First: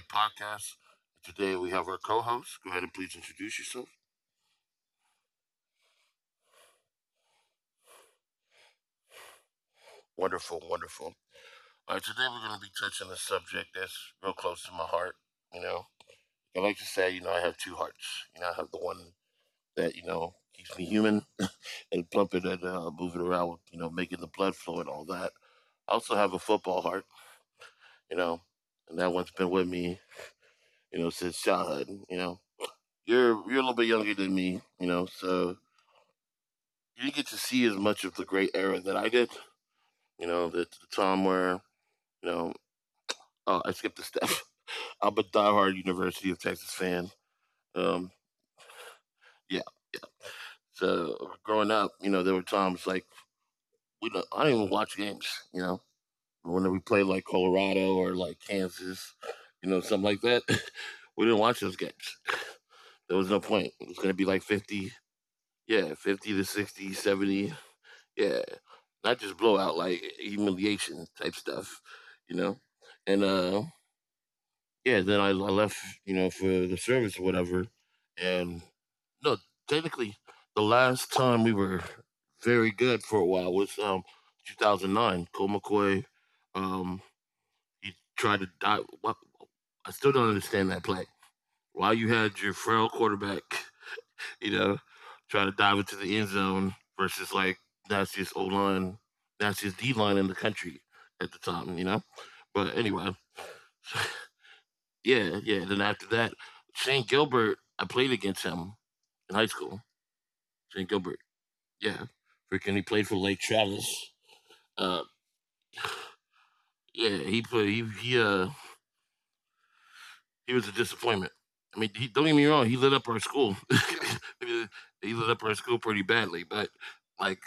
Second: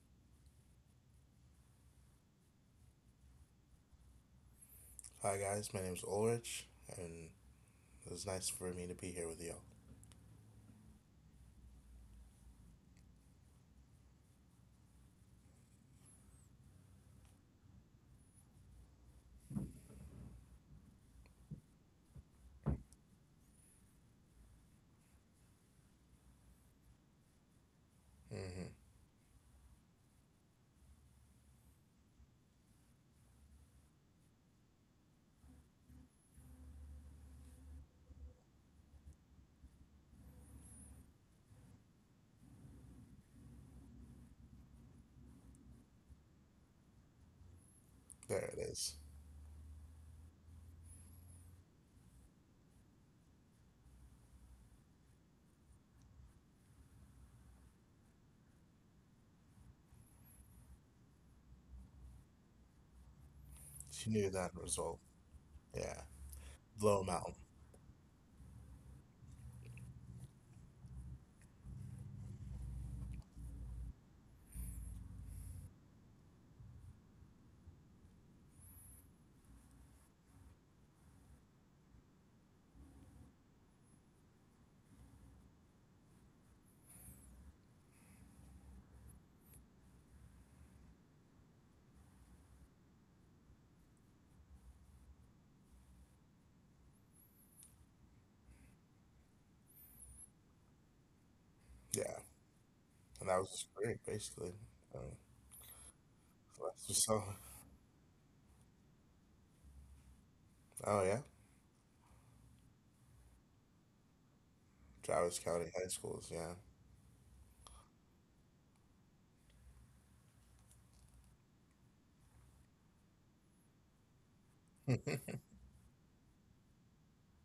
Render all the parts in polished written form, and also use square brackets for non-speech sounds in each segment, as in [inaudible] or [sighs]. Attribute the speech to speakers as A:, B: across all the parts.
A: podcast. Today we have our co-host. Go ahead and please introduce yourself.
B: Hi guys, my name's Ulrich, and it was nice for me to be here with y'all.
A: Wonderful, wonderful. All right, today we're going to be touching a subject that's real close to my heart. You know, I like to say, I have two hearts. I have the one that keeps me human and plumping and moving around, with, making the blood flow and all that. I also have a football heart. You know, and
B: hmm
A: that one's been with me, since childhood. You know, you're a little bit younger than me. So you didn't get to see as much of the great era that I did. The time where you know oh, I skipped a step. [laughs] I'm a diehard University of Texas fan. Um,
B: There it is.
A: yeah. So growing up, there were times like we don't, I didn't even watch games. You know, when we played like Colorado or like Kansas, something like that. [laughs] We didn't watch those games. There was no point. It was going
B: She
A: to be
B: knew
A: like
B: that
A: 50,
B: result.
A: yeah,
B: Yeah,
A: 50 to 60,
B: blow 'em out.
A: 70. Yeah, not just blowout, like humiliation type stuff, you know. And yeah, then I left, for the service or whatever. And no, technically, the last time we were very good for a while was 2009. Cole McCoy, um, he tried to die. I still don't understand that play. Why you had your frail quarterback you know, trying to dive into the end zone versus like Nastiest O line, Nastiest D line in the country at the time, you know?
B: Yeah,
A: But anyway,
B: and that was just great,
A: [laughs]
B: basically. Um,
A: yeah, yeah. Then after that,
B: so that's just
A: Shane
B: so.
A: Gilbert, I played against him in high school. Shane
B: Oh yeah,
A: Gilbert, yeah. Freaking, he played for Lake Travis. Uh,
B: Travis County High Schools. Yeah,
A: yeah, he played, he, he was a disappointment. I mean, don't get me wrong, he lit up our school. [laughs] He
B: Hmm.
A: lit up our school pretty badly, but like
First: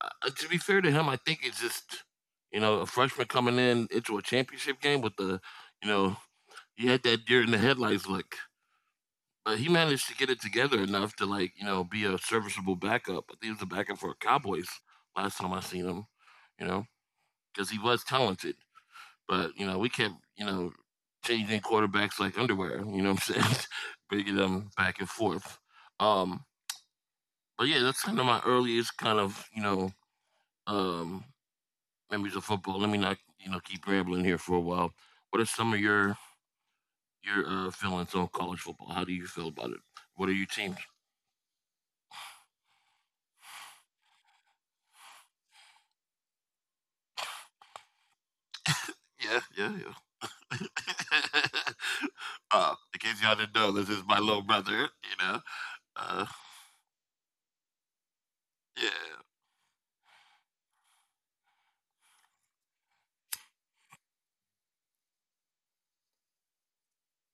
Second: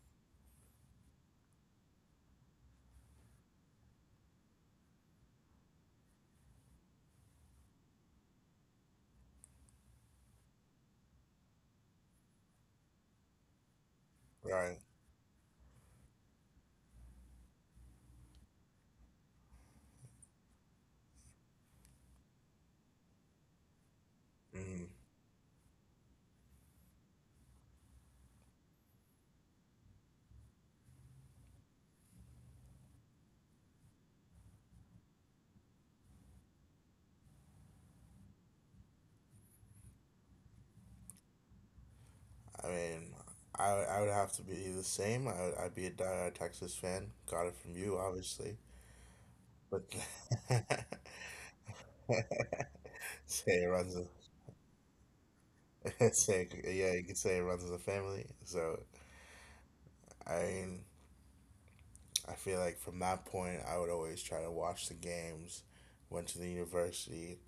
A: to be fair to him, I think it's just a freshman coming in into a championship game with the you know he had that deer in the headlights look, but he managed to get it together enough to like be a serviceable backup. I think he was a backup for Cowboys
B: Right.
A: last time I seen him, you know, because he was talented. But, we kept, changing quarterbacks like underwear, you know what I'm saying? [laughs] Bringing them
B: hmm
A: back and forth. Um, but yeah, that's kind of my earliest kind of, um, memories of football. Let me not, keep rambling here for a while. What are some of your feelings on college football? How do you feel about it? What are your teams?
B: I mean, I would have to be the same. I'd be a diehard Texas fan. Got it from you, obviously.
A: Yeah, yeah,
B: But
A: yeah.
B: [laughs]
A: [laughs] In case y'all didn't
B: say it
A: know, this
B: runs. A,
A: is my little brother.
B: [laughs]
A: Uh,
B: say yeah, you could say it runs as a family. So
A: yeah.
B: I I feel like from that point, I would always try to watch the games. Went to the university,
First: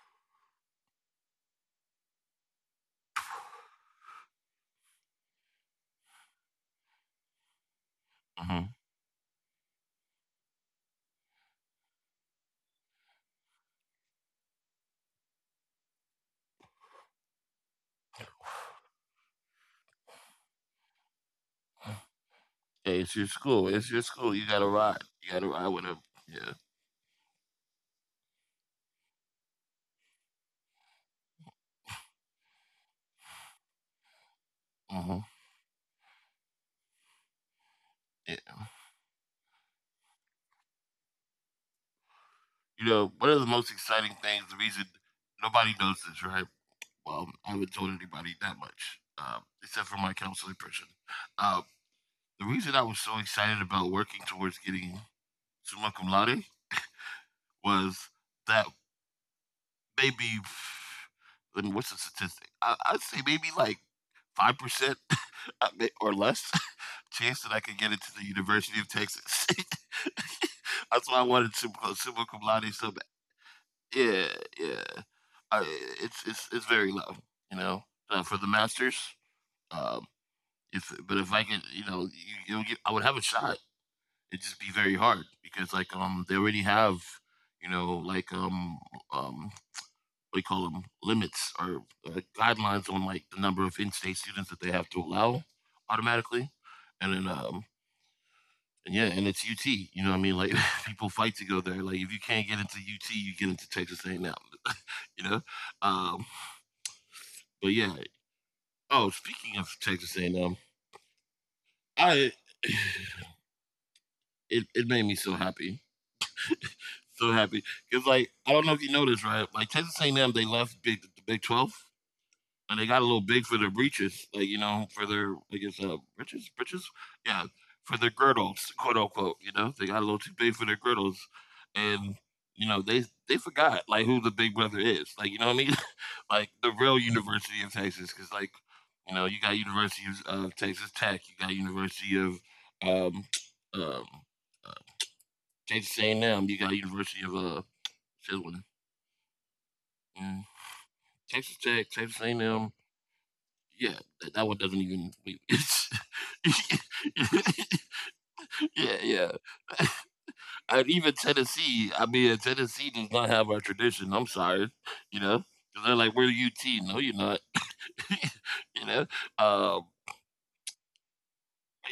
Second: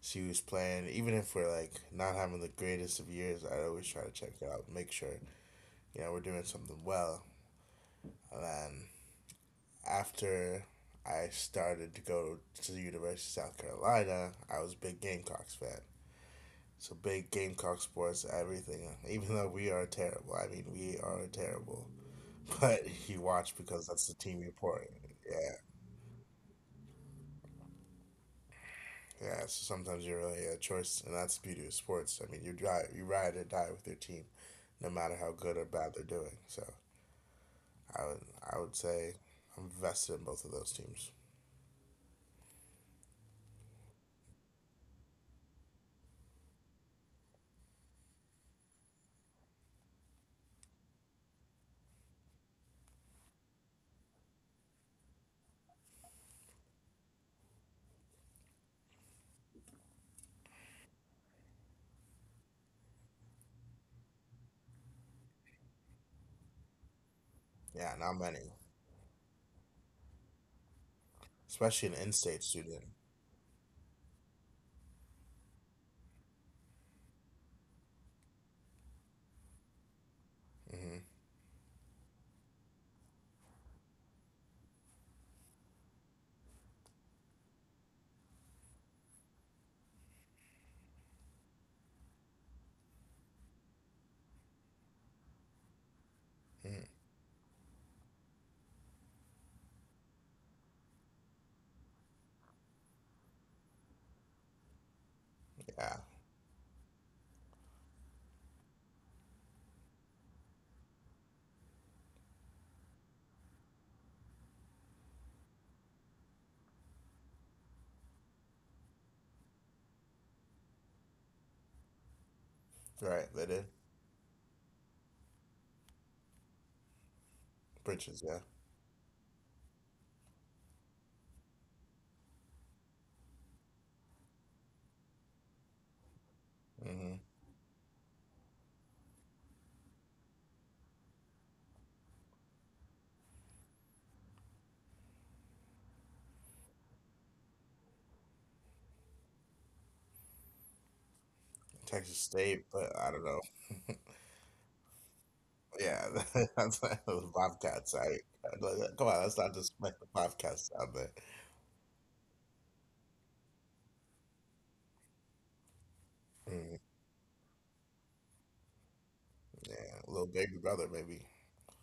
B: see who's playing. Even if we're like not having the greatest of years, I always try to check it out, make sure you know we're doing something well. And then after I started to go to the University of South Carolina, I was a big Gamecocks fan. So big Gamecock sports, everything. Even though we are terrible, I mean we are terrible, [laughs] but
A: Yeah, it's
B: you
A: your
B: watch
A: school.
B: because
A: It's your
B: that's the
A: school.
B: team
A: You
B: you're
A: gotta
B: for.
A: ride. You gotta
B: Yeah.
A: ride with him. Yeah.
B: Yeah, so sometimes you really a choice, and that's the beauty of sports. I mean, you drive, you ride or die with your team, no matter
A: Hmm.
B: how good or bad they're doing. So I would,
A: Yeah.
B: I would say I'm vested in both of those teams.
A: One of the most exciting things, the reason nobody knows this, right? Well, I haven't told anybody that much, except for my counseling person. Um, the reason I was so excited about working towards getting summa cum laude was that maybe, what's the statistic? I'd say maybe like 5% [laughs] or less
B: Yeah,
A: chance that
B: not
A: I could get
B: many,
A: into the University of Texas. [laughs] That's
B: especially
A: why I
B: an
A: wanted
B: in-state
A: super,
B: student.
A: super cum laude so bad. Yeah, yeah. I, it's very low, you know, for the masters. Um,
B: hmm
A: if but if I could, I would have a shot. It'd just be very hard because like they already have, you know, like um um what do you call them limits or guidelines on like the number of in-state students that they have to allow automatically,
B: hmm
A: and then yeah, and it's UT. You know what I mean? Like, [laughs] people fight to go there. Like if you can't get into UT, you get into Texas A&M. You know.
B: Yeah,
A: Um, but yeah. Oh, speaking of Texas A&M, I [sighs] it made me so happy because like I don't know if you know this, right? Like Texas A&M, they left Big the Big 12 and they got a little big
B: right.
A: for
B: They
A: their
B: did
A: breeches, like, for their, I guess, breeches, yeah, for their
B: bridges. Yeah.
A: girdles, quote unquote. They got a little too big for their girdles, and they forgot like who the big brother is, like you know what I mean, [laughs] like the
B: hmm
A: real University of Texas, because like you got University of Texas Tech, you got University of um um uh, Texas A&M, you got University of what's the other one? Mm, Texas Tech,
B: Texas
A: Texas
B: State,
A: A&M,
B: but I don't know.
A: yeah, that one doesn't even. [laughs]
B: Yeah, [laughs] that's like the Bobcats. I
A: Yeah,
B: like, come
A: yeah.
B: on, let's not just make the Bobcats
A: And
B: out
A: even
B: there.
A: Tennessee, I mean, Tennessee does not have our tradition. I'm sorry, you know, 'cause they're like, we're UT.
B: Hmm.
A: No, you're not. [laughs] you know, um,
B: Yeah, little baby brother, maybe.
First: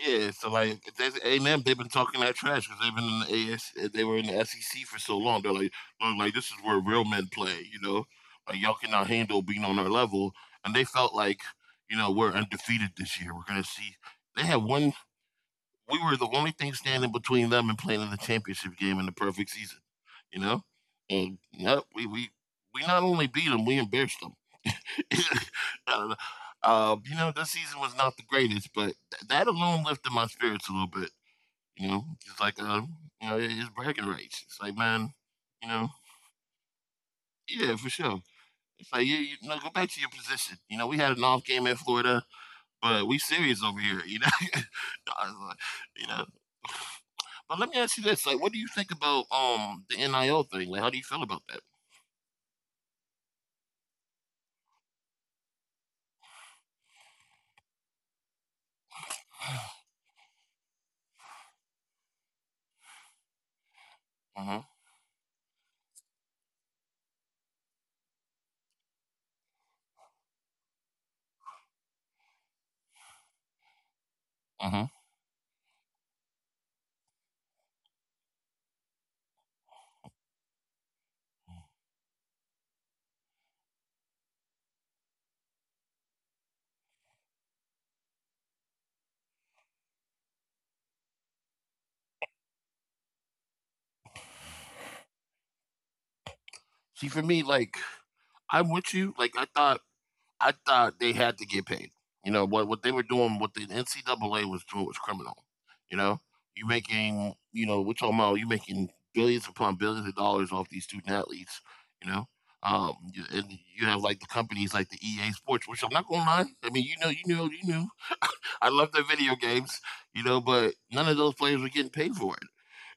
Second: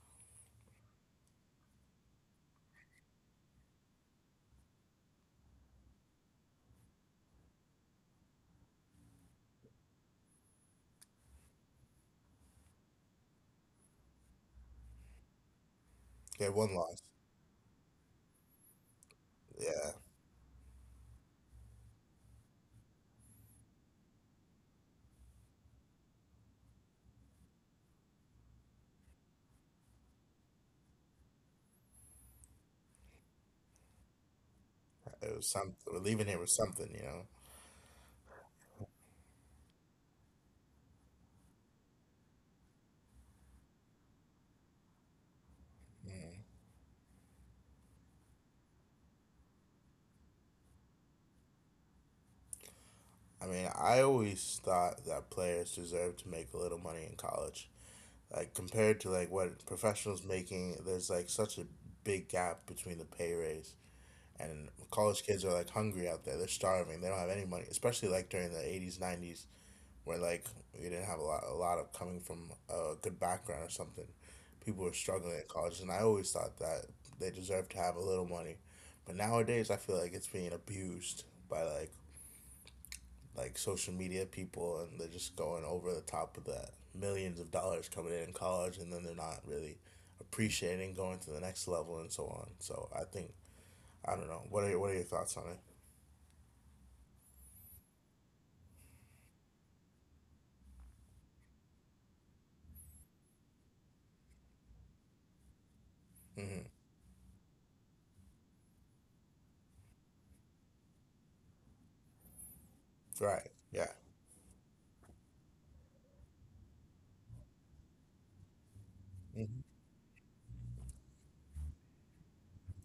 A: yeah. So like, that's A and M. They've been talking that trash because they've been in the AS. uh, They were in the SEC for so long. They're like, look, like this is where real men play. Like y'all cannot handle being on our level. And they felt like, we're undefeated this year. We're gonna see. They had one We were the
B: Yeah,
A: only thing
B: one loss.
A: standing between them and playing in the championship game in the perfect season,
B: Yeah,
A: you know. And yeah, we not only beat them, we embarrassed them. [laughs] I don't know. This season was not the greatest, but that alone lifted my spirits a little bit. It's like it's bragging rights. It's like, man,
B: it was
A: you know,
B: something. Leaving here was something, you know.
A: yeah, for sure. It's like, yeah, go back to your position. You know, we had an off game in Florida, but we serious over here. You know, [laughs] I was like, you know.
B: Mm.
A: But let me ask you this: like, what do you think about the NIL thing? Like, how do you feel about that?
B: I mean, I always thought that players deserved to make a little money in college. Like compared to like what professionals making, there's like such a big gap between the pay raise
A: Mm-hmm.
B: and college kids are like hungry out there. They're starving. They don't have any money, especially like during the 80s, 90s. Where we didn't have a lot of coming from a good background or something. People
A: Mm-hmm.
B: were struggling at college, and I always thought that they deserved to have a little money. But nowadays, I feel like it's being abused by like social media people, and they're just going over the top of that millions of dollars coming in college, and then they're not really appreciating going to the next level and so on. So I don't know. What are your thoughts on it?
A: See, for me, like, I'm with you. Like, I thought they had to get paid. You know what? What they were doing, what the NCAA was doing, was criminal. You know, you
B: Hmm.
A: making, you know, we're talking about you making billions upon billions of dollars off these student athletes. You know, and
B: Right.
A: you have
B: Yeah.
A: like the companies like the EA Sports, which I'm not gonna lie. I mean, you knew. I love their video
B: Hmm.
A: games, but none of those players were getting paid for it.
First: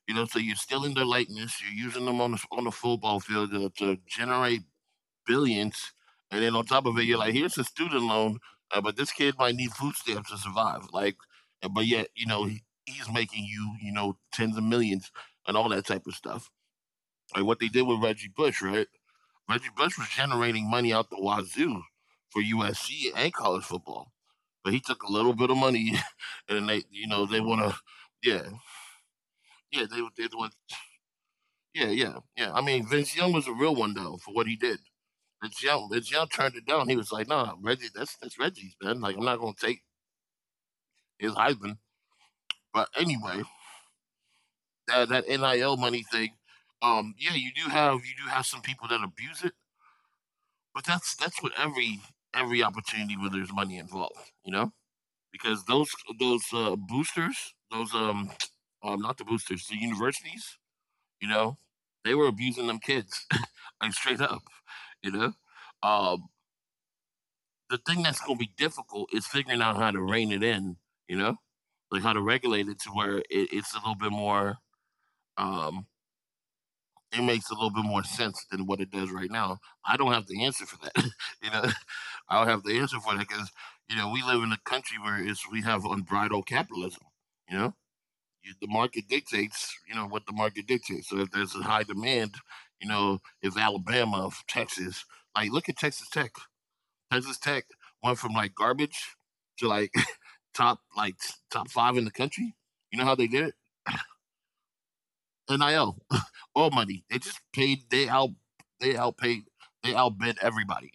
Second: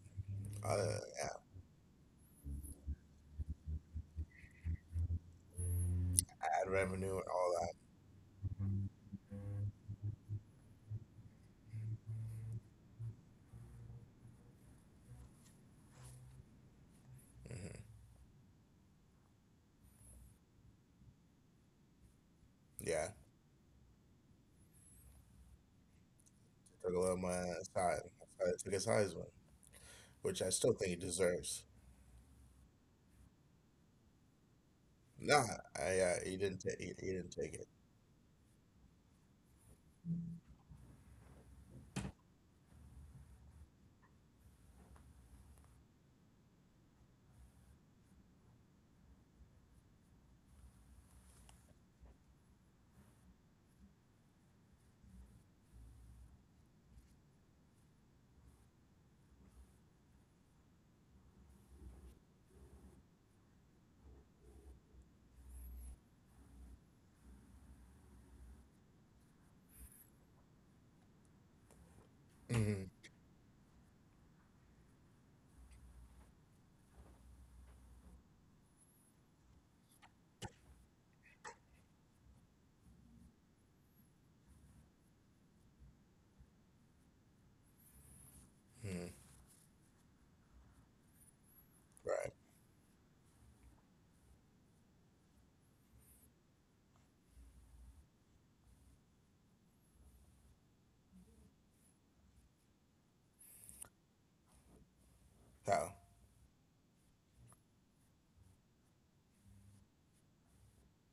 A: So you're stealing their
B: Yeah.
A: likeness. You're using them on the football field to generate billions, and then
B: Ad
A: on top of
B: revenue
A: it,
B: and
A: you're like,
B: all
A: here's
B: that.
A: a student loan, but this kid might need food stamps to survive. Like, but yet, he's making you, tens of millions and all that type of stuff. Like what they did with Reggie Bush, right? Reggie Bush was generating money out the wazoo for
B: Yeah.
A: USC and college football, but he took a little bit of money, [laughs] and then
B: Took a lot of my
A: they
B: ass
A: want to,
B: high. I
A: yeah,
B: took his Heisman,
A: yeah, they
B: which I
A: want
B: still think he deserves.
A: Yeah, yeah, yeah. I mean, Vince Young was a real one though for what he did.
B: Nah, I
A: Vince
B: he
A: Young
B: didn't
A: turned it down. He
B: he
A: was
B: didn't
A: like,
B: take it.
A: "Nah, Reggie, that's Reggie's, man. Like, I'm not gonna take his Heisman." But anyway, that NIL money thing, yeah, you do have some people that abuse it, but that's what every opportunity where there's money involved, you know, because those boosters, those [tsk] not the boosters, the universities, you know, they were abusing them kids [laughs] like straight up, you know. Um, the thing that's going to be difficult is figuring out how to rein it in, you know, like how to regulate
B: Mm-hmm.
A: it to where it's a little bit more, um, it makes a little bit more sense than what it does right now. I don't have the answer for that, [laughs] you know. I don't have the answer for that because we live in a country where it's we have unbridled capitalism, you know. The
B: Mm.
A: market dictates, what the market dictates. So if there's a high
B: Right.
A: demand, if Alabama, Texas, like look at Texas Tech, Texas Tech went from like garbage to like, [laughs] top, like, top five in the country. You know how they did it?
B: How?
A: NIL, [laughs] all money. They just paid. They outpaid. They outbid everybody.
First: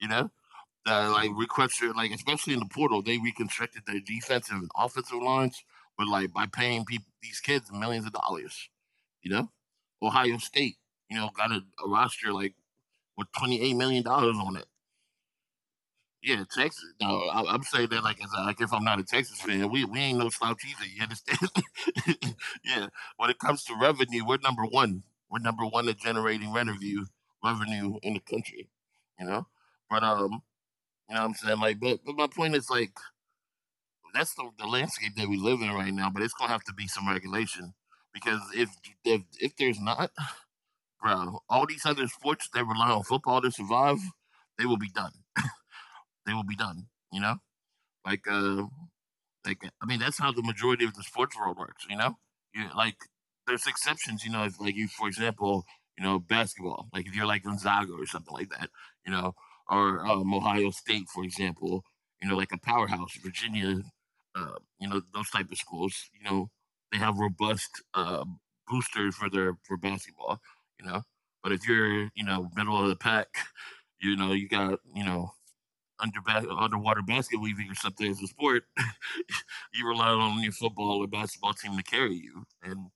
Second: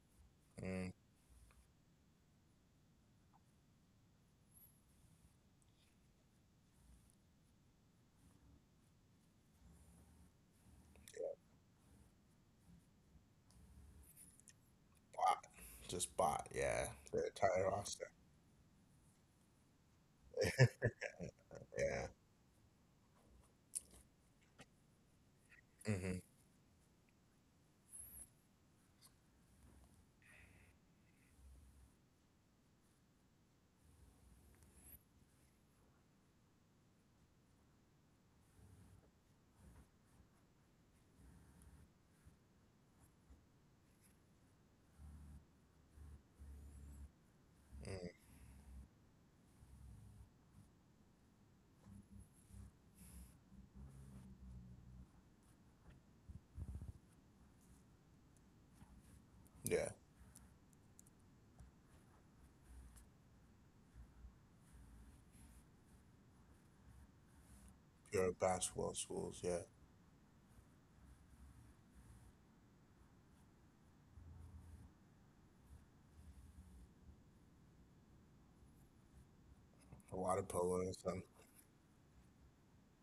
A: You know,
B: Mm.
A: like reconstruct like especially in the portal, they reconstructed their defensive and offensive lines, but like by paying people these kids millions of dollars. You know, Ohio State, you know, got a roster like with $28 million on it.
B: Bot. Just
A: Yeah,
B: bot.
A: Texas.
B: Yeah.
A: No,
B: The
A: I'm
B: entire
A: saying that
B: roster.
A: like as a, like if I'm not a Texas fan, we ain't no slouch either. You
B: Yeah.
A: understand? [laughs] Yeah. When it comes to revenue, we're number one. We're number one at
B: Mm-hmm.
A: generating revenue in the country. You know, but you know what I'm saying like, but my point is like that's the landscape that we live in right now. But it's gonna have to be some regulation because if there's not, bro, all these other sports that rely on football to survive, they will be done. They will be done. You know,
B: Mm.
A: like uh like, I mean, that's how the majority of the sports world works, you know? You, like, there's exceptions, you know, if, like, you, for example, you know, basketball, like if you're like Gonzaga or something like that, you know,
B: Yeah.
A: or Ohio State, for example, you know, like a powerhouse, Virginia, you know, those type of schools, you know, they have robust
B: Pure basketball
A: boosters for
B: schools. Yeah.
A: their for basketball, you know. But if you're, you know, middle of the pack, you know, you got, you know, underwater basketball league or something as a sport, you rely
B: A lot
A: on
B: of
A: your
B: polo and
A: football or
B: some.
A: basketball team to carry you. And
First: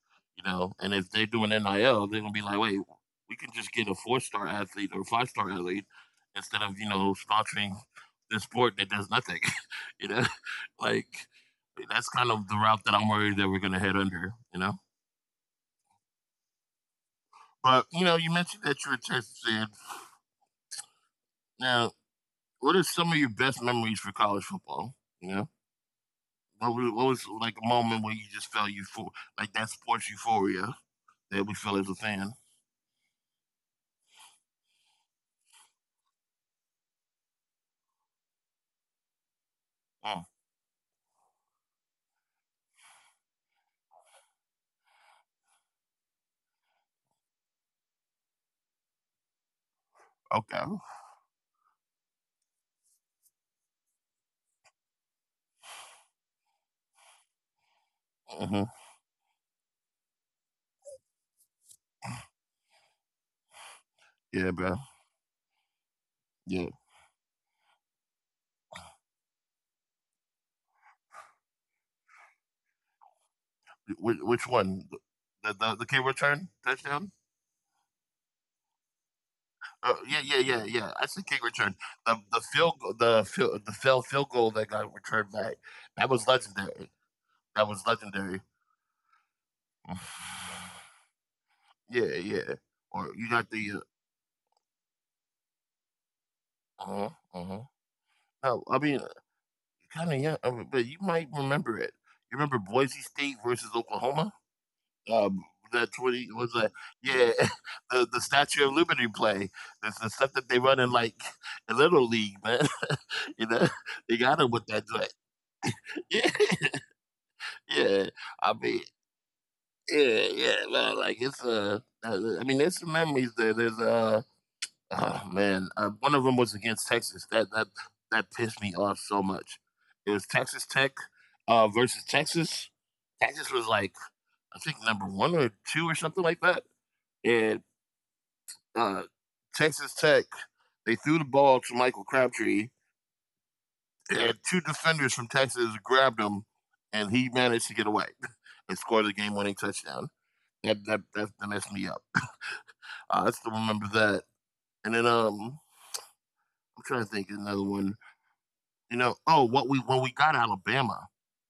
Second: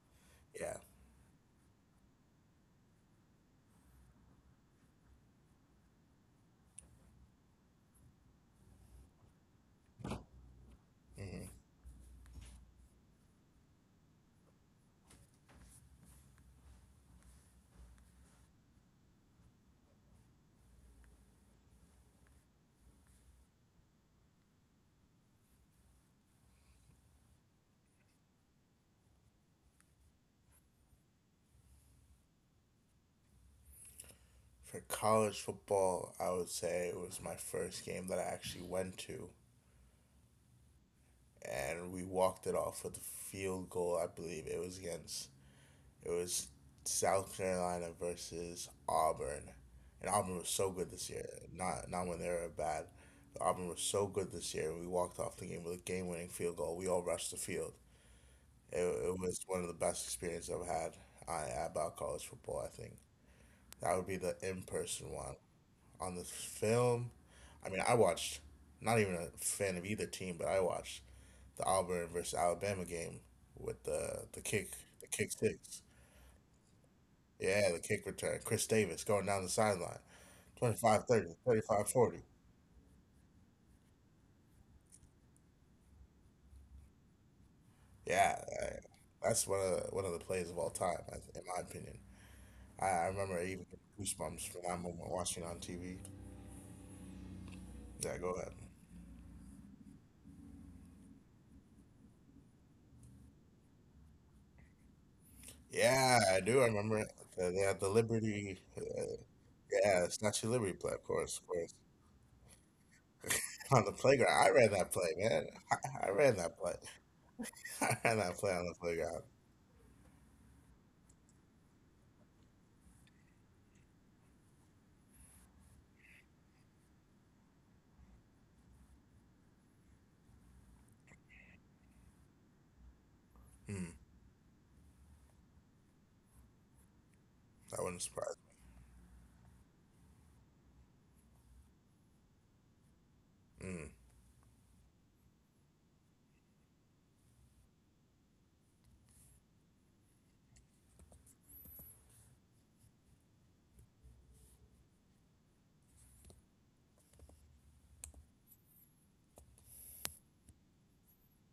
A: you
B: Yeah.
A: know, and if they do an NIL, they're gonna be like, wait, we can just get a four-star athlete or five-star athlete instead of, you know, sponsoring this sport that does nothing. [laughs] You know? [laughs] Like
B: Mm-hmm.
A: that's kind of the route that I'm worried that we're gonna head under, you know? But you know, you mentioned that you were Texas fan. Now, what are some of your best memories for college football? You know? What was like a moment where you just felt you for like that sports euphoria that we felt as a fan?
B: For college football, I would say it was my first game that I actually went to,
A: Mm,
B: and we walked it off with a field goal. I believe it was South Carolina versus Auburn, and Auburn was
A: okay.
B: so good this year. Not not when they were bad. Auburn was so good this year. We walked off the game with a game-winning field goal. We all rushed the field.
A: Hmm.
B: It was one of the best experiences I've had about college football. I think that would be
A: Yeah,
B: the
A: bro.
B: in-person one. On the
A: Yeah.
B: film, I mean, I watched. Not even a fan of either team, but I watched the Auburn versus Alabama game with
A: Which
B: the
A: one?
B: kick the
A: The,
B: kick
A: the the
B: six.
A: kick return touchdown?
B: Yeah, the kick return. Chris Davis going down the
A: Yeah,
B: sideline.
A: yeah, yeah, yeah.
B: twenty
A: I said
B: five
A: kick
B: thirty,
A: return.
B: 35
A: The
B: 40.
A: field go- the field the failed field goal that got returned back. That was legendary. That was legendary.
B: Yeah, I- that's one of one of the plays of all time, I- in my
A: [sighs] Yeah,
B: opinion.
A: yeah.
B: I,
A: Or
B: I
A: you got
B: remember
A: the.
B: even goosebumps from that moment watching it on TV.
A: Uh huh, uh-huh.
B: Yeah, go
A: No,
B: ahead.
A: I mean kind of young, I mean, but you might remember it. You remember Boise State versus Oklahoma? um the
B: Yeah,
A: 20
B: I
A: was
B: do.
A: that?
B: I remember it.
A: Yeah.
B: They had
A: [laughs]
B: the
A: The
B: Liberty,
A: statue of liberty play, that's
B: yeah,
A: the
B: the
A: stuff that
B: Statue of
A: they
B: Liberty
A: run in
B: play, of
A: like
B: course, of
A: a
B: course.
A: little league, man. [laughs] You know,
B: On the
A: they
B: playground,
A: got him
B: I
A: with
B: ran
A: that
B: that
A: joint.
B: play, man. [laughs]
A: [laughs]
B: I
A: Yeah,
B: ran that play. [laughs] I
A: yeah.
B: ran that
A: I
B: play on the
A: mean,
B: playground.
A: yeah, yeah, man, like it's I mean there's some memories there, there's uh oh, man. One of them was against Texas that pissed me off so much. It was Texas Tech versus Texas. Texas was
B: Mm,
A: like I think number one or two or something like that. And
B: that wouldn't surprise
A: uh, Texas Tech, they threw the ball to Michael Crabtree,
B: me.
A: and two defenders from Texas grabbed him, and he managed to get away [laughs] and score the game-winning touchdown. That messed me up. I still remember that. And then I'm trying to think of another one. You know, oh, what we when we got Alabama,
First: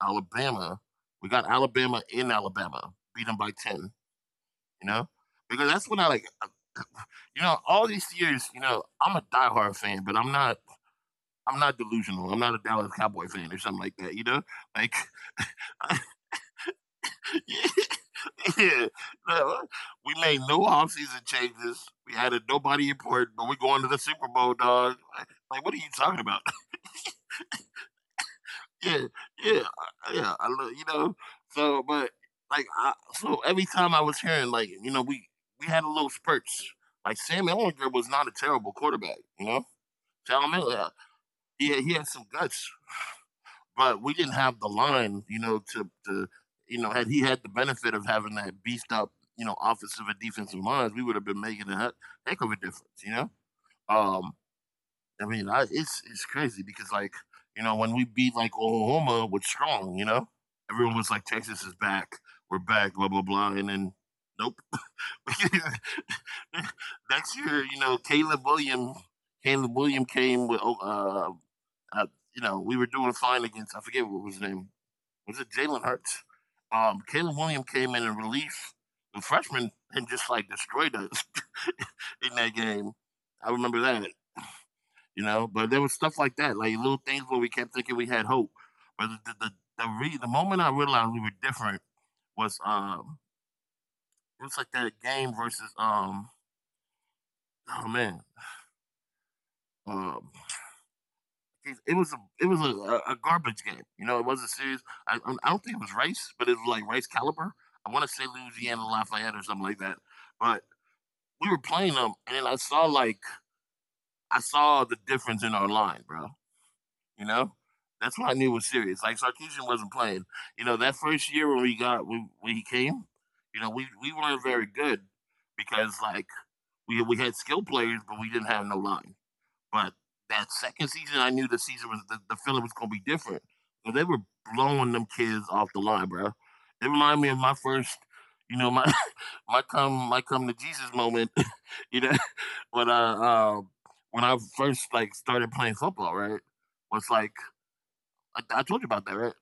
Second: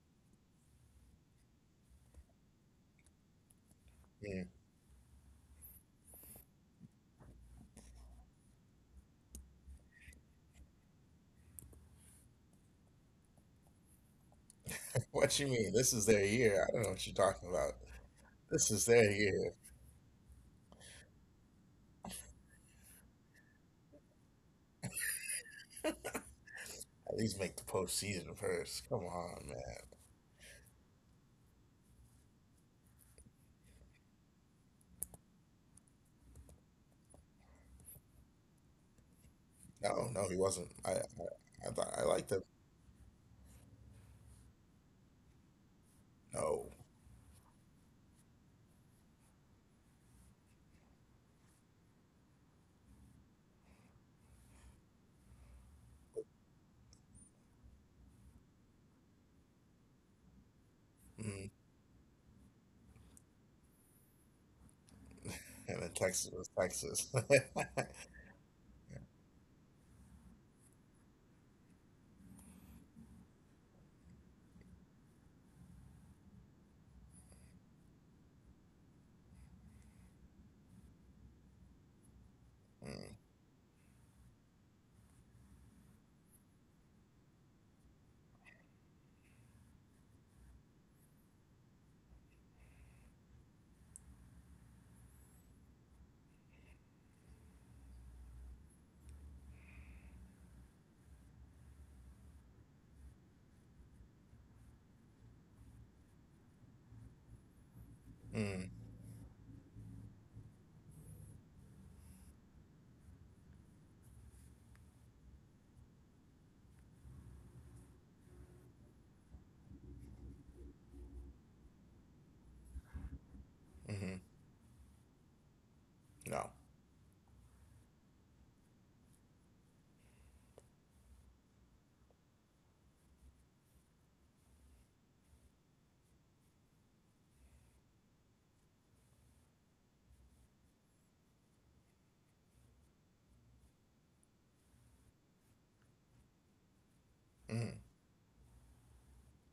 A: Alabama, we got Alabama in Alabama, beat them by 10.
B: Mm,
A: You know, because that's when I like, you know, all these years, you know, I'm a diehard fan, but I'm not delusional. I'm not a Dallas Cowboy fan or something like that. You know, like.
B: what you mean?
A: [laughs]
B: This is their year. I don't know what you're talking about. This
A: Yeah,
B: is their
A: no,
B: year.
A: we made no offseason changes. We added nobody important, but we're going to the Super Bowl, dog. Like, what are you talking about?
B: At least make the postseason
A: [laughs]
B: first.
A: Yeah,
B: Come on,
A: yeah,
B: man.
A: yeah. I love you know. So, but like, I, so every time I was hearing, like, you know, we had a little spurts. Like Sam Ellinger was not a terrible quarterback, you know.
B: No, no,
A: Sam
B: he wasn't.
A: Ellinger, he
B: I
A: he
B: thought
A: had
B: I
A: some
B: liked him.
A: guts. But we didn't have the line, you know, to
B: No.
A: you know, had he had the benefit of having that beefed up, you know, offensive and defensive lines, we would have been making a heck of a difference, you know. Um, I mean, I, it's crazy because like you know when we beat like Oklahoma with strong, you know, everyone was like Texas
B: Mm.
A: is back, we're back, blah blah blah, and then nope. [laughs]
B: And then Texas was Texas.
A: Next year, you
B: [laughs]
A: know, Caleb Williams, Caleb Williams came with uh, uh, you know, we were doing fine against I forget what was his name, was it Jalen Hurts? Caleb Williams came in relief. The freshman and just like destroyed us [laughs] in that game.
B: Mm.
A: I remember that, you know. But there was stuff like that, like little things where we kept thinking we had hope. But the moment I realized we were different was, it was like that game versus, oh, man. um it was a garbage game. You know, it wasn't serious. I I don't think it was Rice, but it was like Rice caliber. I want to say
B: Mm.
A: Louisiana Lafayette or something like that. But we were playing them, and then I saw the difference in our line, bro. You know, that's what I knew was serious. Like Sarkeesian wasn't playing. You know, that first year when he came, you know, we
B: Hmm.
A: weren't very good because like
B: No.
A: we had skill players, but we didn't have no line. But that second season, I knew the feeling was gonna be different. But they were blowing them kids off the line, bro. It reminded me of my first, you know, my [laughs] my come my come to Jesus moment. [laughs] You know, when I um when I first like started playing football, right? Was like
B: Mm.
A: I told you about that, right?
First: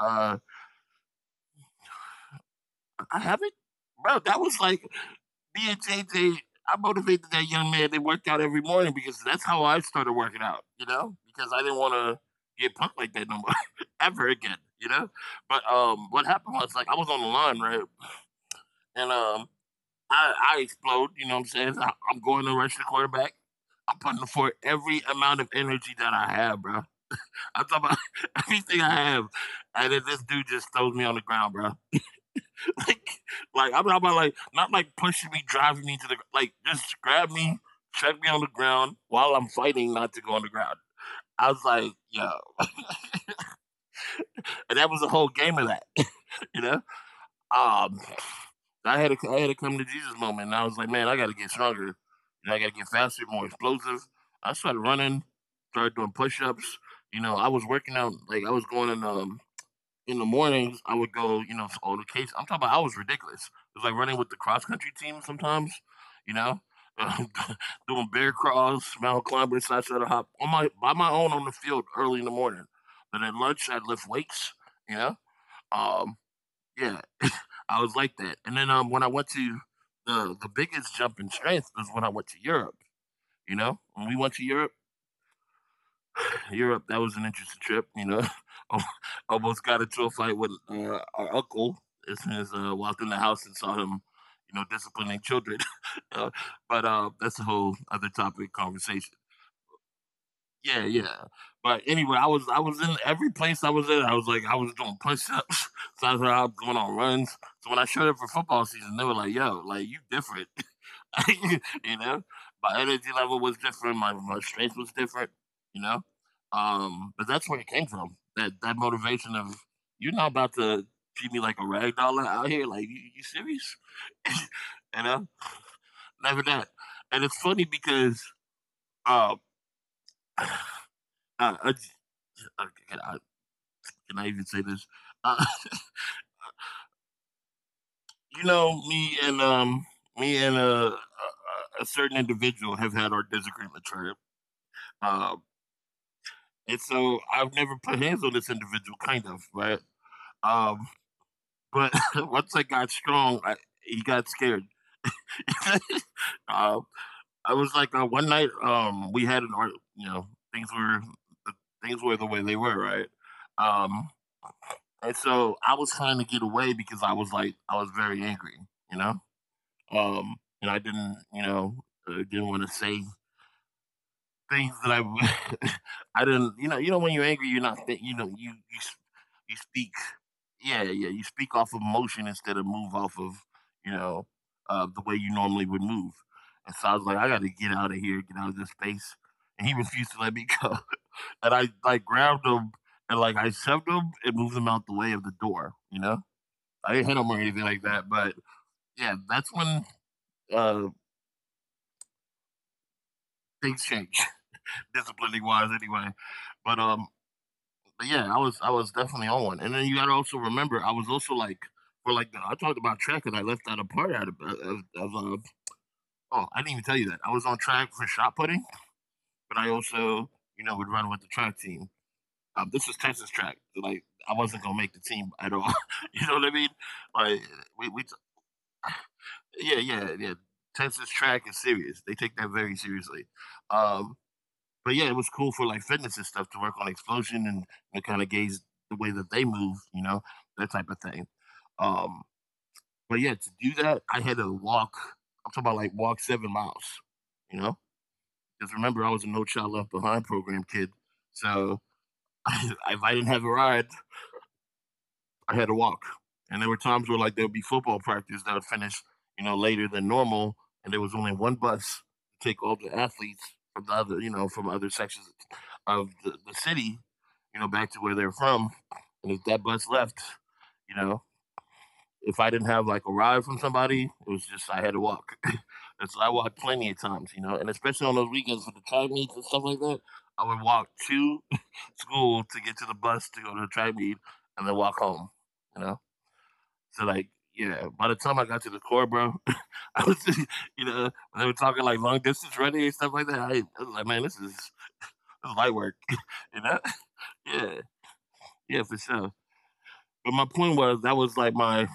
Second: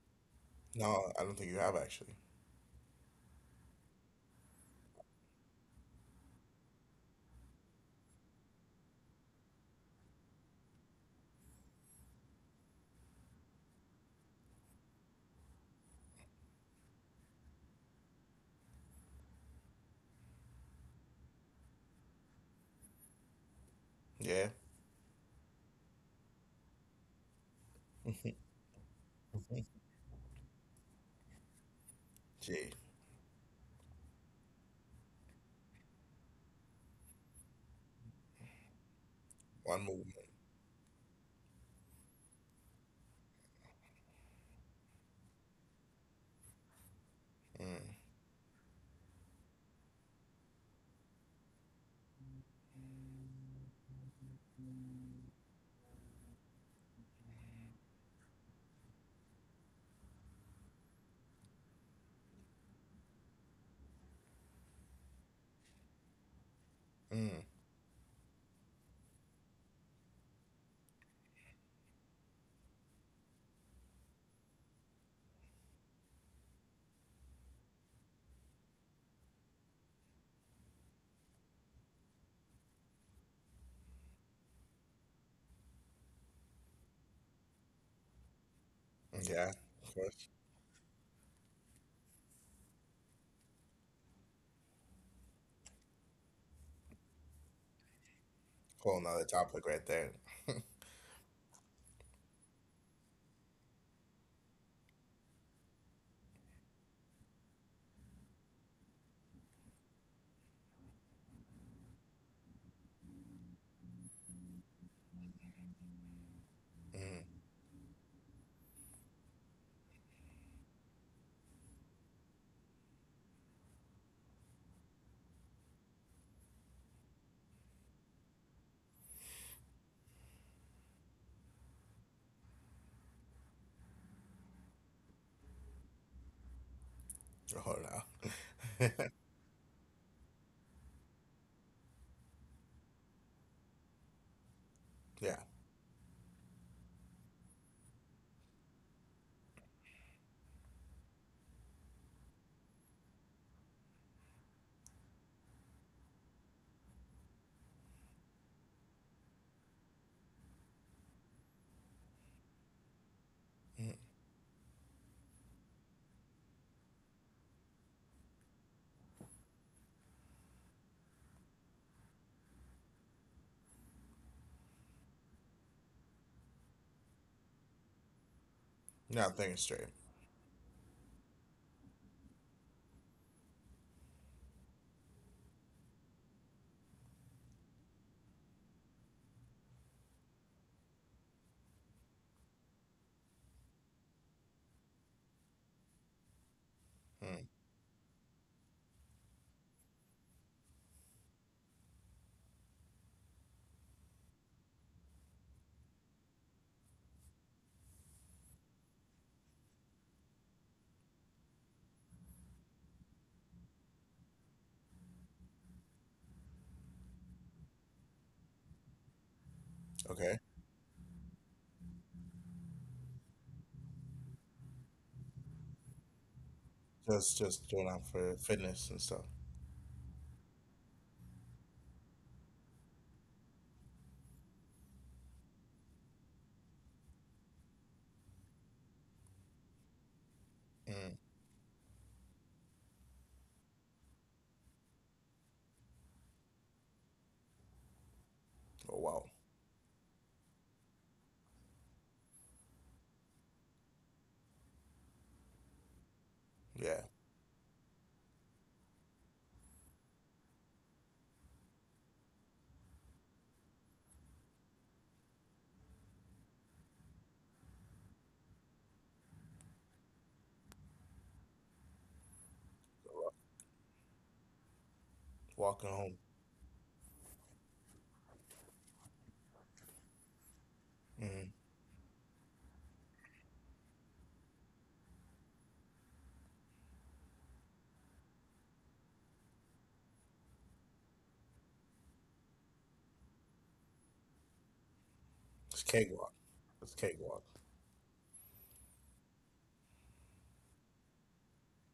A: Uh,
B: No, I don't think you have actually.
A: I haven't, bro. That was like me and JJ, I motivated that young man. They worked out every morning because that's how I started working out. You know, because I didn't want to get pumped like that no more [laughs] ever again. You know, but what happened was like I was on the line right, and I explode. You know what I'm saying? I'm going to rush the quarterback. I'm putting
B: Yeah.
A: forth every amount of energy that I have, bro. I'm talking about [laughs] everything I have, and then this dude just throws me on the ground, bro. [laughs]
B: Gee.
A: like, like I'm talking about like not like pushing me, driving me to the like just grab me, check me on the ground while I'm fighting
B: One
A: not to go on
B: movement.
A: the ground. I was like, yo, and that was the whole game of that, [laughs] you know. Um, I had a come to Jesus moment, and I was like, man, I got to get stronger, and I got to get faster, more explosive. I started running, started doing push ups. You know, I was working out like I was going in the mornings, I would go, you know, to older kids. I'm talking about I was ridiculous. It was like running with the cross country team sometimes, you know.
B: Mm. Mm.
A: [laughs] Doing bear crawls, mountain climbing, side saddle hop on my by my own on the field early in the morning. Then at lunch, I'd lift weights, you know. Um, yeah, I was like that. And then when I went to the biggest jump in strength was when I went to Europe. You know, when we went to Europe, Europe. That was an interesting trip. You know, [laughs] almost
B: Yeah.
A: got into a
B: Of
A: fight
B: course.
A: with our uncle as soon as walked in the house and saw him, you know, disciplining children. [laughs] uh, but that's a whole other topic conversation.
B: Whole another topic right there.
A: Yeah, yeah. But anyway, I was in every place I was in. I was like I was doing push ups. [laughs] So I was going on runs. So when I showed up for football season, they were like, "Yo, like you different." [laughs] You know, my energy level was different. My strength was different. You know, but that's
B: Mm.
A: where it came from. That motivation of you're not about to treat me like a rag doll out here. Like you serious? [laughs] You know, never that. And it's funny because um, [sighs] I, I, can I even say this? Uh,
B: Oh
A: [laughs] you know,
B: no.
A: me
B: [laughs]
A: and a certain individual have had our disagreement, right?
B: yeah.
A: And so I've never put hands on this individual, kind of, right? Um, but [laughs] once I got strong, he got scared. [laughs] uh, I was like, one night, we had an art, you know, things were things were the way they were, right? Um,
B: Mm.
A: and so I was trying to get away because I was very angry, you know, um, and I didn't, you know, didn't want to say things [laughs] I didn't, you know, when you're angry, you're not, you know,
B: Now I'm
A: you
B: thinking
A: speak.
B: straight.
A: Yeah, yeah. You speak off of motion instead of move off of, you know, the way you normally would move. And so I was like, I got to get out of here, get out of this space. And he refused to let me go. [laughs] And I like grabbed him and like I shoved him and moved him out the way of the door. You know, I didn't hit him or
B: Mm.
A: anything like that. But yeah, that's when uh, things change, [laughs] disciplining wise, anyway. But um, But yeah, I was definitely on one. And then you gotta also remember, I was also like, for like I talked about track and I left out a part out of. Oh, I didn't even tell you that I was on track for shot putting, but I also
B: Okay.
A: you know would run with the track team. This is Texas track, like I wasn't gonna make the team at all. [laughs] You know what I mean? Like
B: Just doing
A: we
B: out for fitness and stuff.
A: yeah, yeah, yeah. Texas track is serious. They take that very seriously. Um, But yeah, it was cool for like fitness and stuff to work on explosion, and kind of gauge the way that they move, you know, that type of
B: Mm.
A: thing. Um, but yeah, to do that, I had to walk. I'm talking about like walk 7 miles, you know, because
B: Oh
A: remember I was a
B: wow.
A: No Child Left Behind program kid, so [laughs] if I didn't have a ride, I had to walk. And there were
B: Yeah.
A: times where like there would be football practice that would finish, you know, later than normal, and there was only one bus to take all the athletes from the other, you know, from other sections of the city, you know, back to where they're from. And if that bus left, you know, if I didn't have like a ride from somebody, it was just I had to walk. [laughs]
B: Walking
A: And so
B: home.
A: I walked plenty of times, you know, and especially on those weekends with the track meets and stuff like that, I would walk to
B: Mm.
A: [laughs] school to get to the bus to go to the track meet and then walk home, you know. So like, yeah, by the time I got to the core, bro, [laughs] I was, just, you know, when they were talking like long distance running and stuff like that, I was like, man, this is light
B: It's
A: work. [laughs]
B: cakewalk.
A: You know? [laughs]
B: It's cakewalk.
A: Yeah, yeah, for sure. But my point was that was like my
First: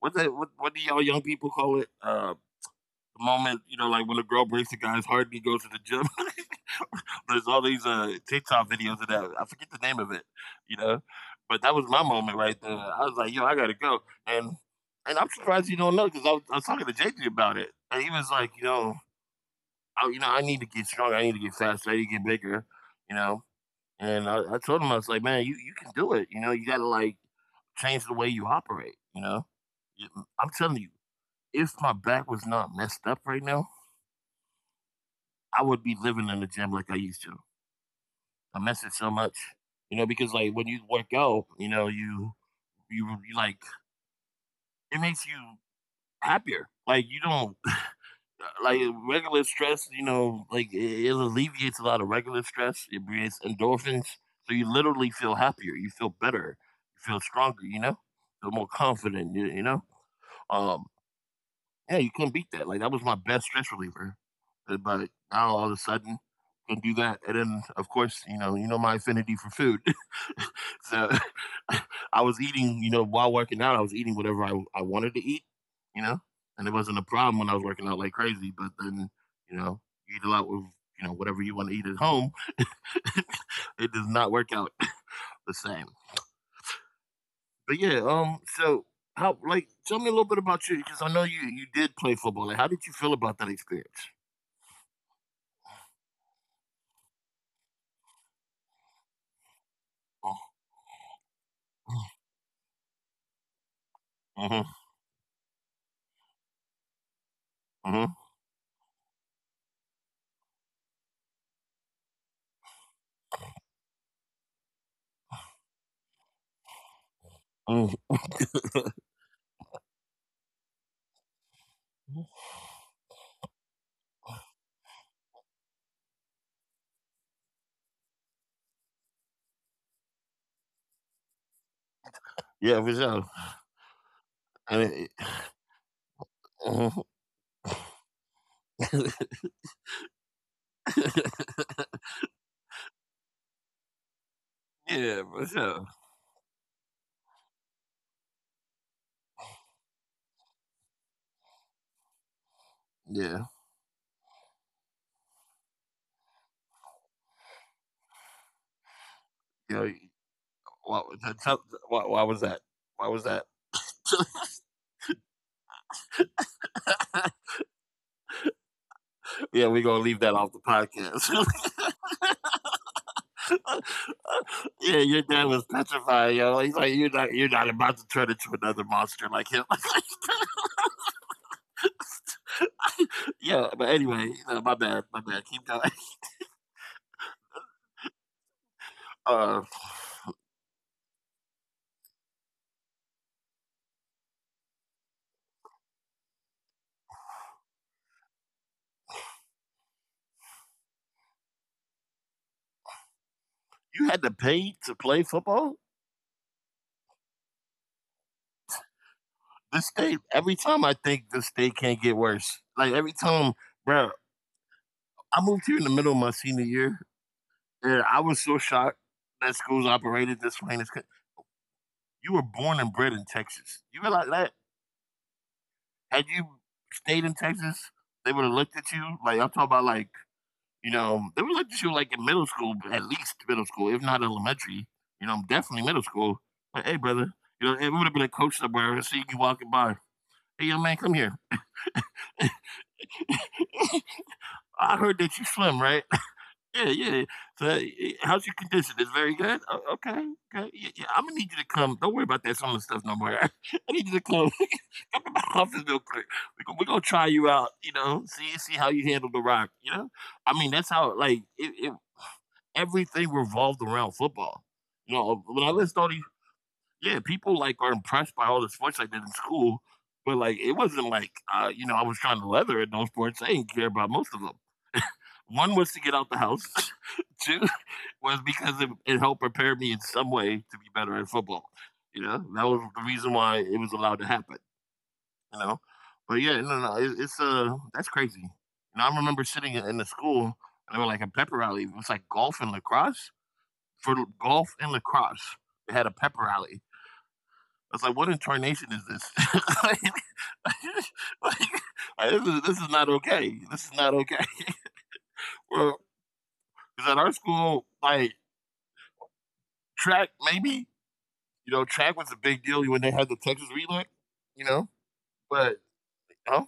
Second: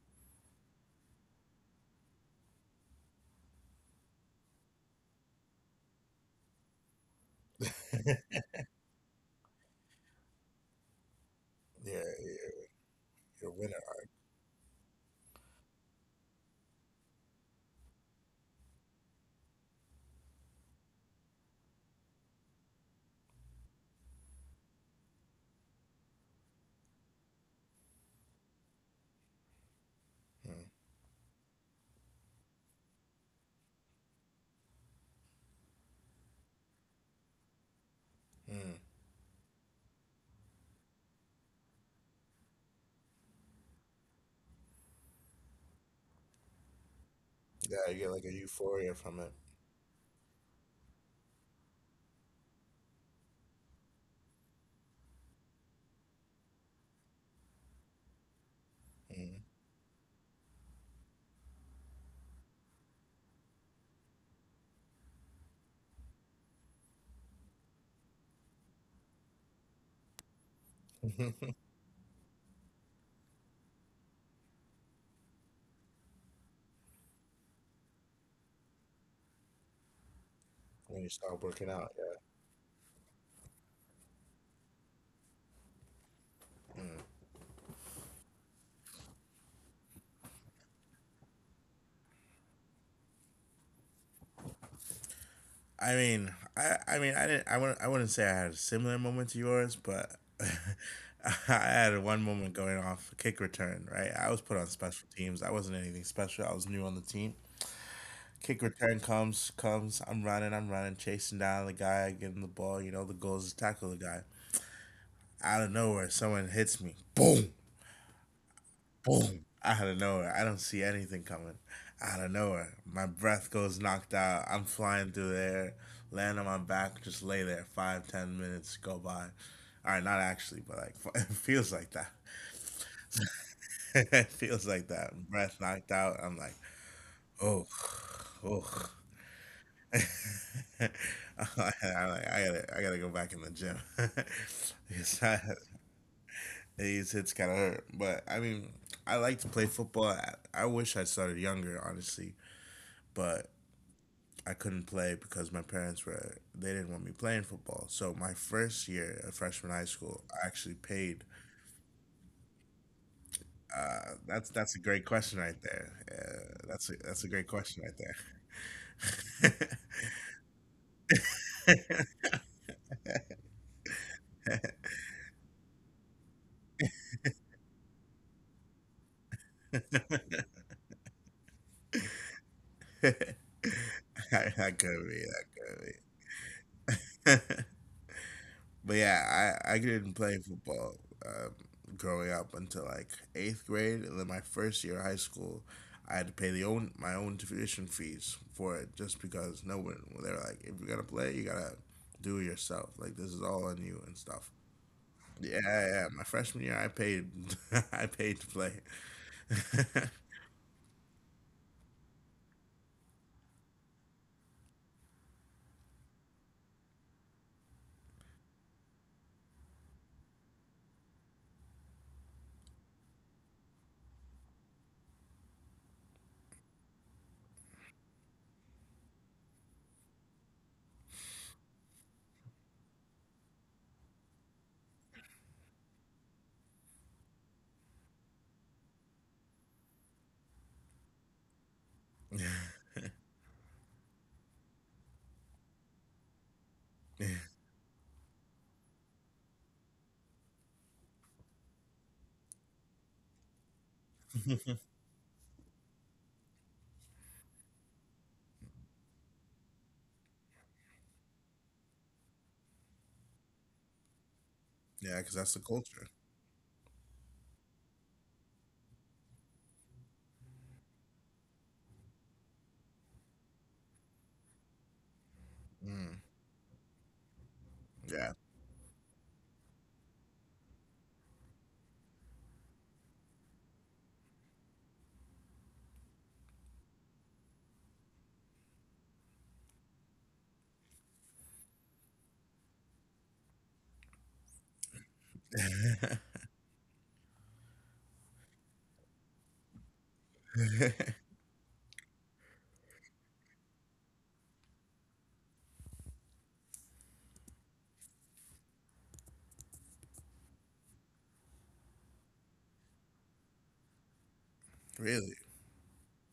A: what do y'all young people call it? The moment, you know, like when a girl breaks a guy's heart, and he goes to the gym. [laughs] There's all these TikTok videos of that. I forget the name of it, you know. But that was
B: Yeah,
A: my moment
B: you're,
A: right there. I was like, yo,
B: you're a
A: I
B: winner.
A: gotta go. And I'm surprised you don't know because I was talking to JJ about it, and he was like, you know, I need to get stronger. I need to get faster. I need to get bigger, you know. And I told him I was like, man, you can do it. You know, you gotta like change the way you operate. You know, You-
B: Mm.
A: I'm telling you, if my back was not messed up right now, I would be living in the gym like I used to. I
B: Mm.
A: miss it so much. You know, because like when you work out, you know, you like it makes you happier. Like you don't [laughs]
B: Yeah, you get like a
A: like
B: euphoria from it.
A: regular stress. You know, like it alleviates a lot of regular stress. It creates endorphins, so you literally feel happier. You feel better. You feel stronger. You know, feel more
B: Mm.
A: confident. You know, um, yeah, you couldn't beat that, like, that was my best stress reliever, but now all of a sudden, can do that, and then, of course, you know my affinity for food. [laughs] So,
B: [laughs]
A: [laughs] I was eating, you know, while working out, I was eating whatever I wanted to eat, you know, and it wasn't a problem when I was working out like crazy, but then, you know, you eat a lot with,
B: when you
A: you know,
B: stop
A: whatever you
B: working
A: wanna
B: out,
A: eat at home, [laughs] it does not work out [laughs] the same. But yeah, so how like tell me a little bit about you because I know you did play football. Like, how did you feel about that experience?
B: yeah. I mean, I wouldn't say I had a similar moment to yours, but [laughs]
A: Oh,
B: I had one moment going off a kick return, right? I was put on
A: mhm,
B: special teams. I wasn't anything special. I was new on the team.
A: mhm,
B: Comes. I'm running, chasing down the guy, getting the ball. You know, the goal is to tackle the guy. Out of nowhere, someone hits me. Boom,
A: mhm.
B: boom. Out of nowhere. I don't see anything coming. Out of nowhere. My breath goes knocked out. I'm flying through the air, land on my back, just lay there. Five, 10 minutes go by. All right, not actually, but like, [laughs] it feels like that.
A: Yeah, for sure.
B: [laughs] it feels
A: I
B: like
A: mean,
B: that. Breath knocked out. I'm like,
A: mhm.
B: oh, oh.
A: [laughs]
B: [laughs] I, I gotta go back in the gym. [laughs]
A: Yeah,
B: it's,
A: for
B: not-
A: sure.
B: it's kind of [laughs] hurt, but I mean, I like to play football. I wish I started younger, honestly,
A: Yeah,
B: but I couldn't play because my parents were they didn't want me playing football. So my first year of freshman
A: yeah.
B: high school, I actually
A: Why,
B: paid.
A: why was that? Why was that?
B: That's a great question right there. That's a great question right
A: Yeah, we're
B: there.
A: gonna leave that off the podcast. [laughs] Yeah, your dad was petrified, yo. He's like, you're not about to turn into another monster like him. [laughs]
B: [laughs]
A: yeah, but anyway, my
B: I,
A: bad,
B: that
A: my
B: could
A: bad.
B: be.
A: Keep
B: That
A: going. [laughs]
B: could be. [laughs] But
A: Uh,
B: yeah, I didn't play football um, growing up until like eighth grade, and then my first year of high school, I had to pay the own my own tuition fees for it just because no one they were like, if you're gonna play, you gotta do it yourself. Like this is all on
A: you had to
B: you and
A: pay
B: stuff.
A: to play football?
B: Yeah, My freshman year, I paid [laughs] I paid to play.
A: This state,
B: [laughs]
A: every time I think this state can't get worse. Like every time, bro, I moved here in the middle of my senior year, and I was so shocked that schools operated this way. In you were born and bred in Texas. You realize that? Had you stayed in Texas, they would have looked at you like I'm talking about, like you know, they would look at you like in middle school, at least middle school, if not elementary. You know, definitely middle school. Like, hey, brother, you know, it would have been a coach somewhere and see you walking by. Hey, young man, come here. [laughs] I heard that you slim, right? [laughs] Yeah, yeah.
B: yeah,
A: So, eh, how's your condition? It's very good. Okay, okay. Yeah, yeah. I'm gonna need you to come. Don't worry about that summer stuff no more. [laughs] I need you to come. [laughs] Come to my office real quick. We gonna try you out. You know, see how you handle the rock. You know, I mean that's how like it, everything revolved around football. You know, when
B: because
A: I
B: that's the
A: list all these,
B: culture.
A: yeah, people like are impressed by all the sports I did in school, but like it wasn't like you know I was trying to leather in those sports. I didn't care about most of them. One was to get out the
B: Mm,
A: house. [laughs] Two was
B: yeah,
A: because it helped prepare me in some way to be better at football. You know, that was the reason why it was allowed to happen. You know, but yeah, no, no, it's that's crazy. And I remember sitting in the school and they were like a pep rally. It was like golf and lacrosse for golf and lacrosse. They had a pep rally. I was like, what in tarnation is this? [laughs] like,
B: [laughs]
A: like, like, this is not okay. This is not okay. [laughs] Well, because at our school, like track maybe. You know, track was a big deal when they had the Texas relay. You know,
B: really,
A: but oh,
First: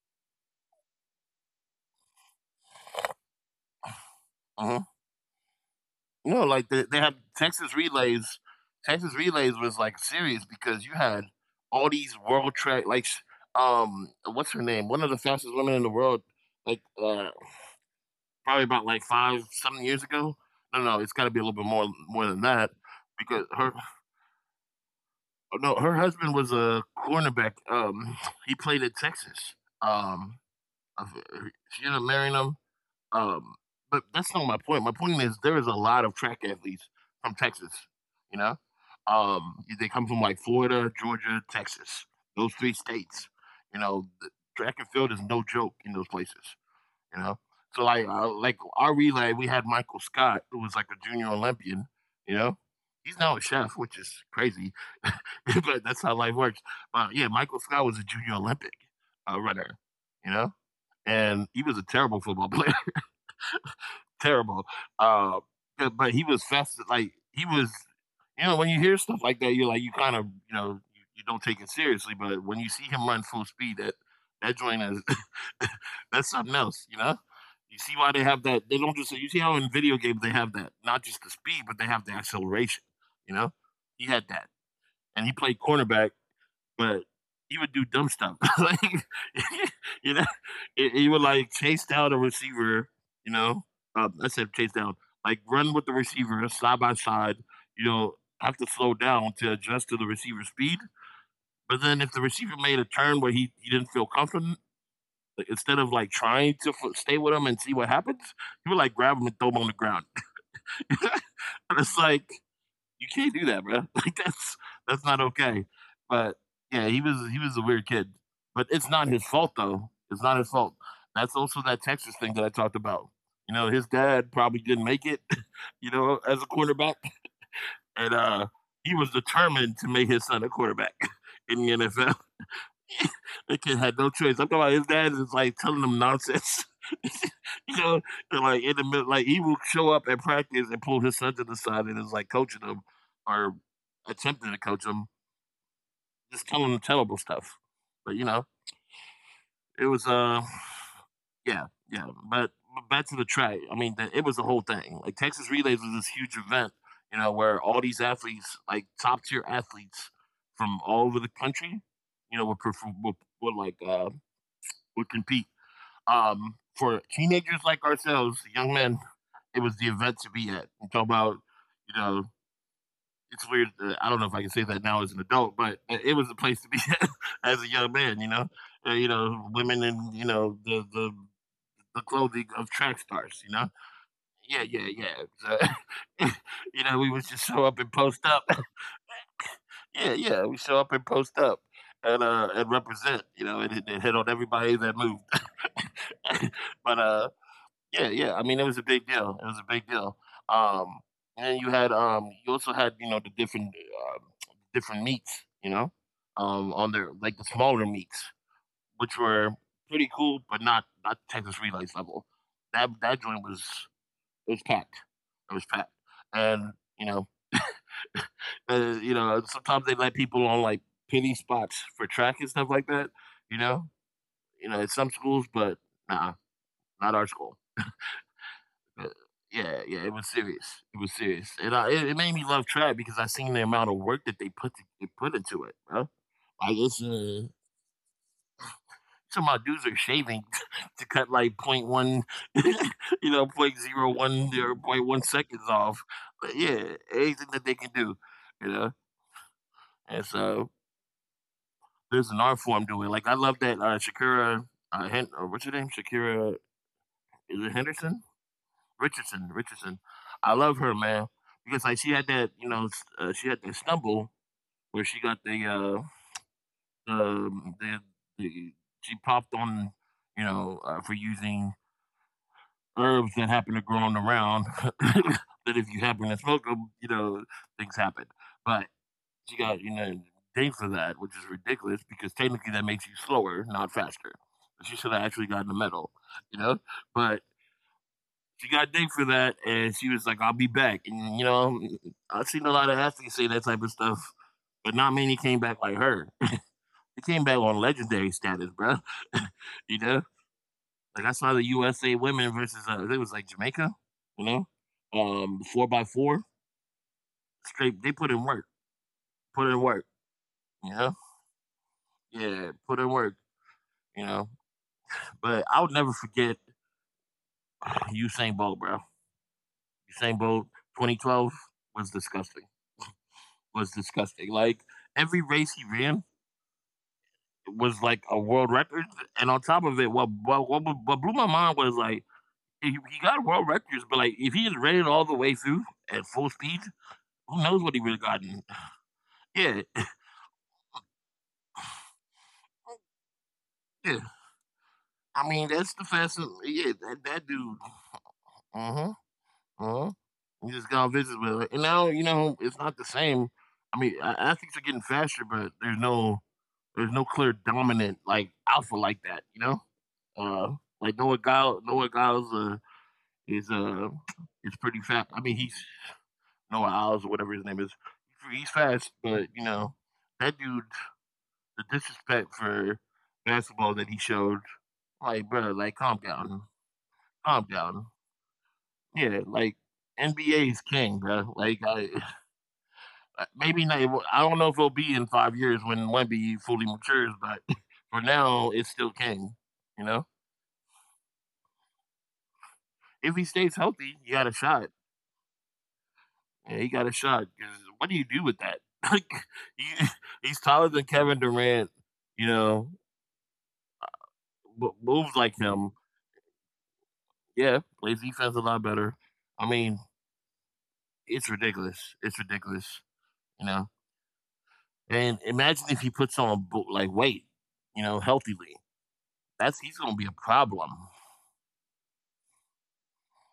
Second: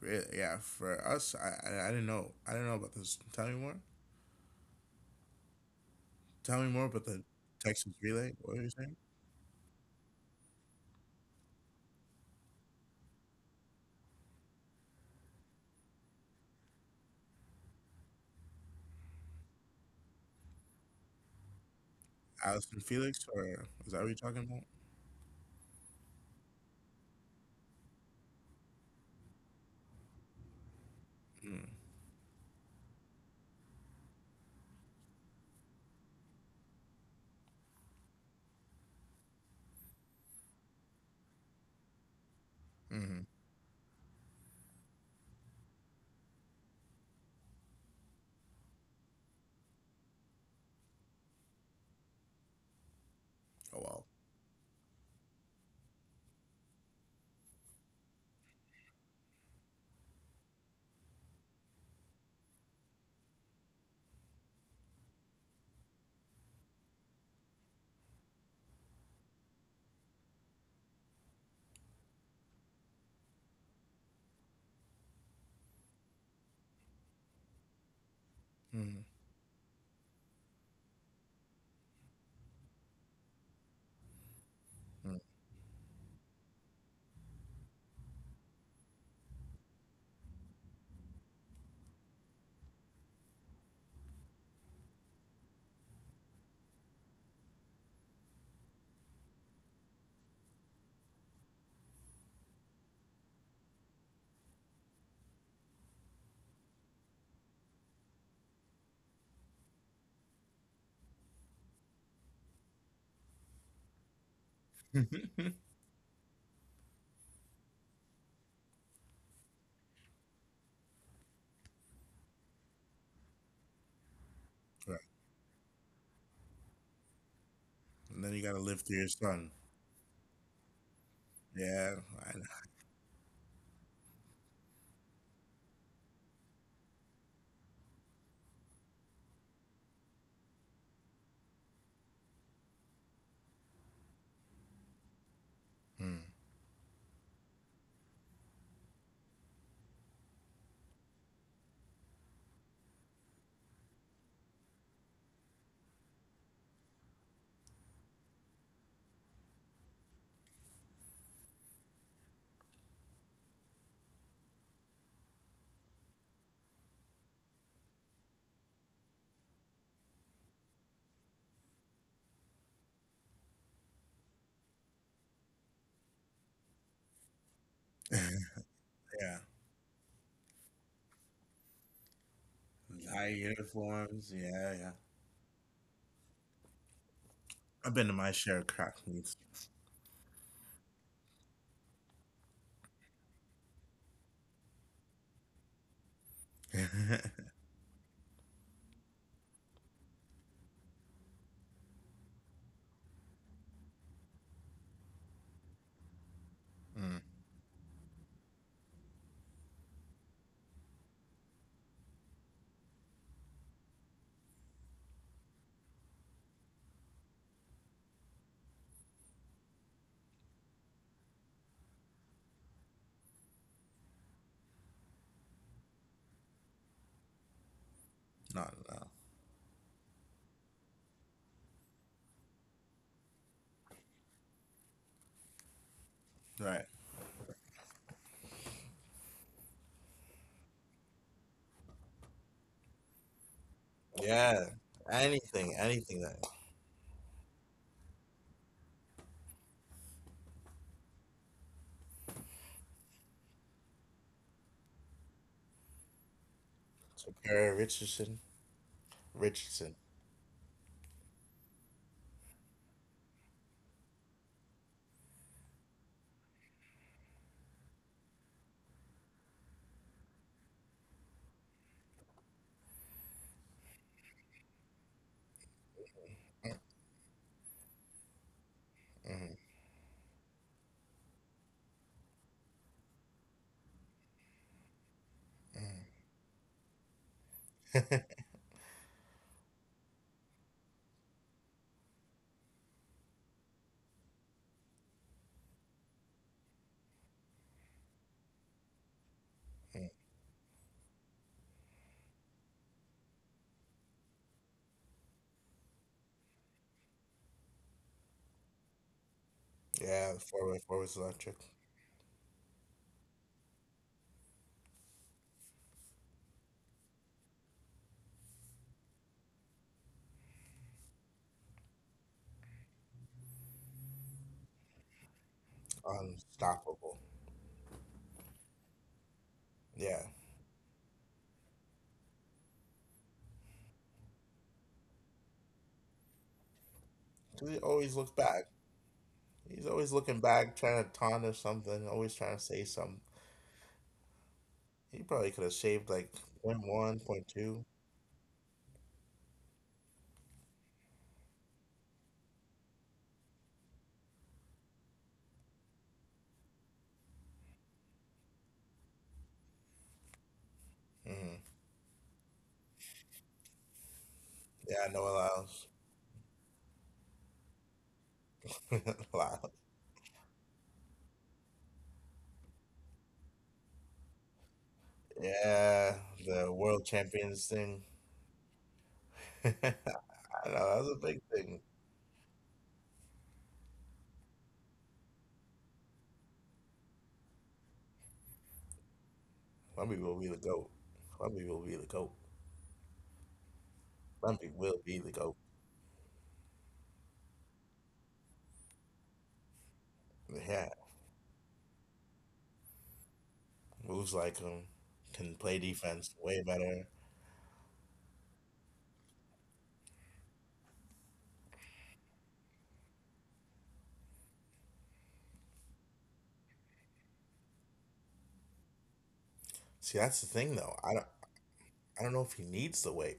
B: really. Yeah, for us, I didn't know about this. Tell me more.
A: uh-huh. No,
B: Tell me
A: like
B: more about
A: they
B: the
A: had Texas
B: Texas Relay.
A: relays.
B: What were you saying?
A: Texas relays was like serious because you had all these world track like what's her name, one of the fastest women in the world, like uh, probably about like 5, 7 years ago. No, no, it's got to be a little bit more than that
B: Allison Felix,
A: because
B: or
A: her.
B: is that what you're talking about?
A: No, her husband was a cornerback, um, he played at Texas, um,
B: Mm,
A: she ended up marrying him. Um, but that's not my point. My point is there is a lot of track athletes from Texas. You know, they come from like Florida, Georgia, Texas. Those three
B: hmm.
A: states. You know, the track and field is no joke in those places. You know, so like our relay, we had Michael Scott, who was like a junior Olympian. You know, he's now a chef,
B: Oh
A: which
B: wow.
A: is crazy, [laughs] but that's how life works. But yeah, Michael Scott was a junior Olympic runner. You know, and he was a terrible football [laughs] player, terrible. Uh, but he was fast. Like he was. You know, when you hear stuff like that, you're like you kind of you, you don't take it seriously. But when you see him run full speed, that joint is [laughs] that's something else. You know. You see why they have that? They don't
B: Mm,
A: just. You see how in video games they have that, not just the speed, but they have the acceleration. You know, he had that, and he played cornerback but he would do dumb stuff. [laughs] like [laughs] you know, he, would like chase down a receiver. You know, I said chase down, like run with the receiver side by side. You know, have to slow down to adjust to the receiver's speed. But then if the receiver made a turn where he didn't feel confident, instead of like trying to stay with him and see what happens, he would like grab him and throw him on the ground. [laughs] And it's like you can't do that, bro. [laughs] That's not
B: mm, [laughs]
A: okay. But yeah, he was a weird kid. But it's not his fault though. It's not his fault. That's also that Texas thing that I talked about. You know, his dad probably didn't
B: right.
A: make it, [laughs] you know, as a quarterback. And
B: And then
A: uh
B: you gotta live
A: he
B: through
A: was
B: your son.
A: determined to make his son a quarterback [laughs] in the
B: Yeah,
A: NFL.
B: I
A: [laughs] The kid had no choice. I'm talking about his dad is like telling him nonsense. [laughs] you know, like in the middle, like he will show up at practice and pull his son to the side and is like coaching him or attempting to coach him,
B: know. Mm,
A: just telling him terrible stuff. But you know, it was yeah, yeah. But back to the track. I mean, it was the whole thing. Like Texas Relays was this huge event, you know, where all these athletes, like top tier athletes from all over the country, you know, would like would compete for teenagers like ourselves, young men, it was the event to be at. I'm talking about, you know, it's weird. I don't know if I can say that now as an adult, but it was the place to be at [laughs] as a young man. You
B: yeah,
A: know, women in you know the the clothing of track
B: high
A: stars. You know,
B: uniforms.
A: yeah,
B: Yeah,
A: yeah,
B: yeah.
A: yeah. So, [laughs] you know, we would just show up and
B: I've been to
A: post
B: my
A: up. [laughs]
B: share of crack meets.
A: Yeah, yeah, we show up and post up. And represent, you know, and it hit on everybody that moved. [laughs]
B: [laughs]
A: But
B: mm,
A: uh, yeah, yeah. I mean, it was a big deal. It was a big deal. Um, and then you also had you know the different different meats, you know, on their like the smaller meats, which were pretty cool, but not Texas Relays level. That joint was it was packed. It was packed, and you know, [laughs] you know, sometimes they let people on like penny spots for track and stuff like that. You know, you know, at some schools, but nah, not our school.
B: not
A: Uh,
B: now.
A: yeah, yeah, it was serious. It was serious, and it made me love trap because I seen the amount of work that they put into it, bro. Like
B: Right.
A: it's some of my dudes are shaving [laughs] to cut like point one, [laughs] you know, point 0.01
B: Yeah.
A: or point one
B: Anything.
A: seconds off.
B: Anything that.
A: But yeah, anything that they can do, you know. And so there's an art form doing. Like I love that Shakira. What's her name? Shakira.
B: Shakira
A: Is it Henderson?
B: Richardson. Richardson.
A: Richardson. I love her, man, because like she had that, you know, she had that stumble where she got the um, the, the she popped on, you know, for using herbs that happen to grow on the ground. [laughs] That if you happen to smoke them, you know, things happen. But she got, you know, dinged for that, which is ridiculous because technically that makes you slower, not faster. She should have actually gotten a medal, you know. But she got dinged for that, and she was like, "I'll be back." And you know, I've seen a lot of athletes say that type of stuff, but not many came back like her. She came back on legendary status, bro. [laughs] You
B: Mm,
A: know, like I saw the USA women versus I think it was like Jamaica. You Four by four straight. They put in work. Put in work.
B: yeah. Four way
A: You
B: four
A: know,
B: was electric.
A: yeah, put in work. You know, but I would never forget Usain Bolt, bro. Usain Bolt, 2012 was disgusting. Was disgusting. Like every race he ran,
B: Unstoppable.
A: was like a world record, and on top of it,
B: Yeah.
A: what blew my mind was like he got world records, but like if he had ran it all the way through at full speed, who
B: 'Cause
A: knows
B: he
A: what he would have
B: always looks
A: gotten?
B: back.
A: Yeah,
B: He's
A: [laughs]
B: always looking back, trying to taunt or something, always trying to say something.
A: yeah.
B: He probably
A: I
B: could have
A: mean, that's
B: shaved
A: the
B: like
A: fastest.
B: point
A: Yeah,
B: one, point
A: that dude.
B: two.
A: Uh huh. Uh huh. You just got on visit with it, and now you know it's not the same. Athletes are getting faster, but there's no clear dominant like alpha like that. You know, uh, like
B: Mm-hmm.
A: Noah Giles. Is uh is pretty
B: Yeah,
A: fast.
B: no
A: I mean, he's
B: allows.
A: Noah Owls or whatever his name is. He's fast,
B: [laughs]
A: but you
B: allows.
A: know that dude, the disrespect for basketball that he showed, like bro, like calm
B: Yeah,
A: down,
B: the world
A: calm
B: champions
A: down.
B: thing.
A: Yeah, like
B: [laughs] I know,
A: NBA is
B: that
A: king,
B: was a
A: bro.
B: big thing.
A: [laughs] Maybe not. Well, I don't know if it'll be in 5 years when Wemby fully matures, but for now, it's still king. You know,
B: Lumpy will be the GOAT. Lumpy will be the GOAT.
A: if he stays healthy, you got a
B: Lumpy
A: shot.
B: will be the GOAT.
A: Yeah, he got a shot. 'Cause what do you do with that? [laughs] Like, he, he's taller
B: Yeah,
A: than Kevin Durant. You know,
B: moves like him,
A: moves like
B: can
A: him.
B: play defense way better.
A: Yeah, plays defense a lot better. I mean, it's ridiculous. It's ridiculous. You know, and imagine if he puts on like weight. You know, healthily. That's He's gonna be a
B: See, that's the
A: problem.
B: thing though. I don't know if he needs the weight.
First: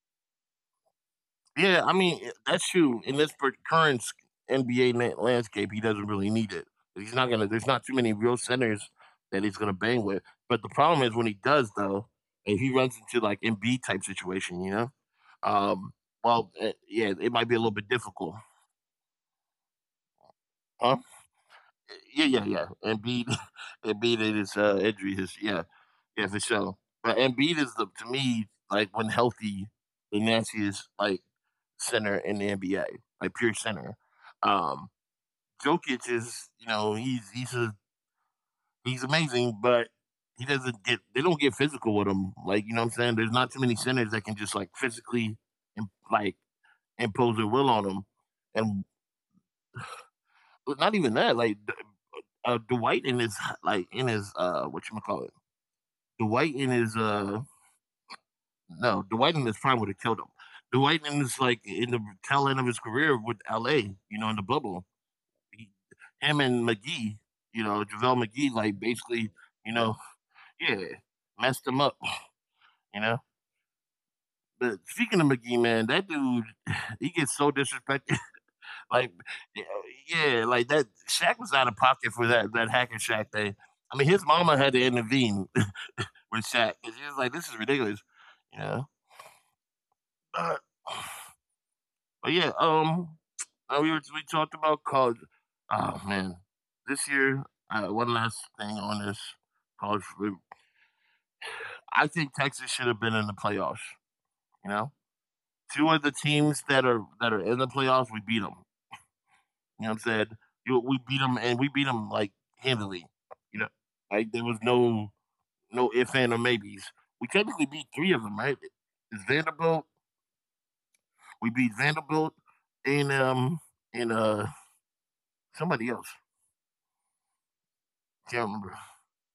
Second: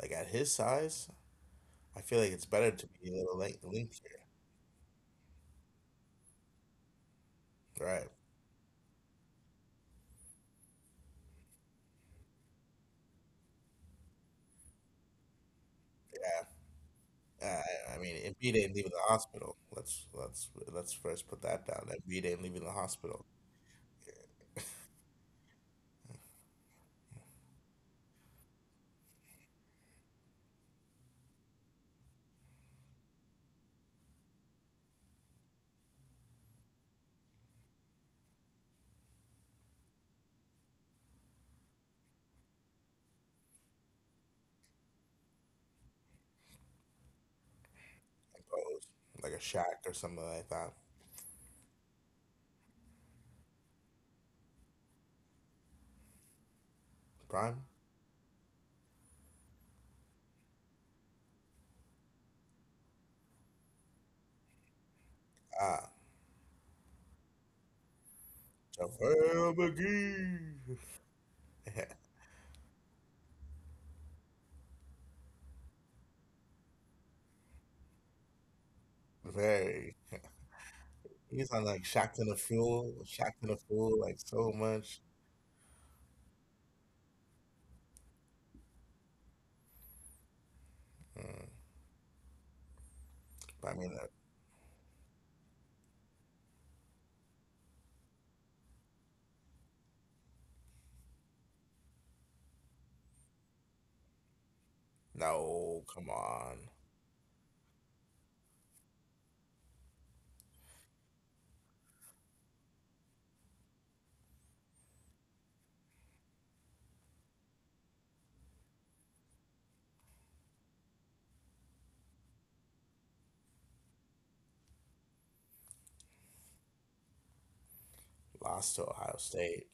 B: Like at his size,
A: Yeah, I
B: I feel
A: mean,
B: like it's
A: that's
B: better to
A: true.
B: be a
A: In this
B: little
A: per-
B: link
A: current s-
B: lengthier,
A: NBA landscape, he doesn't really need it. He's not gonna. There's not too
B: right?
A: many real centers that he's gonna bang with. But the problem is when he does, though, if he runs into like Embiid type situation, you know, um,
B: Yeah.
A: well, yeah, it might be a little bit
B: I mean,
A: difficult,
B: Embiid ain't leaving the hospital. Let's
A: huh?
B: first put that down. Embiid
A: Yeah,
B: ain't
A: yeah,
B: leaving
A: yeah.
B: the hospital.
A: Embiid, [laughs] Embiid and his injury, his yeah, yeah, for sure. But Embiid is the to me like when healthy, the nastiest like center in the NBA, like pure center. Um, Jokic is, you know, he's amazing, but he doesn't get they don't get physical with him. Like you know what I'm saying? There's not too many centers that can just like physically imp- like impose their will on him, and
B: Imposed like a shack or something like that.
A: not even that. Like Dwight in his what you call it? Dwight in his
B: Prime.
A: No, Dwight in his prime would have killed him. Dwight in his in the tail end of his career with L.A. You know in the bubble, he,
B: Ah,
A: him and McGee. You know Javale McGee like basically
B: JaVale
A: you know yeah,
B: McGee.
A: messed him up, you know. But speaking of McGee, man, that dude, he gets so disrespected. [laughs] Like,
B: [laughs]
A: yeah,
B: Very.
A: yeah, like that. Shaq
B: He's
A: was
B: on
A: out of
B: like Shaq
A: pocket
B: to
A: for
B: the
A: that hack
B: Fool,
A: and
B: Shaq
A: Shaq
B: to the
A: thing.
B: Fool,
A: I mean,
B: like
A: his
B: so
A: mama had to
B: much.
A: intervene [laughs] with Shaq. 'Cause she was like, "This is ridiculous," you know. Uh,
B: Mm,
A: but yeah,
B: but I mean,
A: we talked about college. Oh man, this year, one last thing on this college. I think Texas should have been in the playoffs. You know,
B: no, come
A: two of the
B: on.
A: teams that are in the playoffs, we beat them. You know what I'm saying? We beat them, and we beat them like handily. You know, like there was no ifs and or maybes. We technically beat three of them, right? It's Vanderbilt. We beat Vanderbilt and um and somebody else. Can't
B: Lost to
A: remember.
B: Ohio State.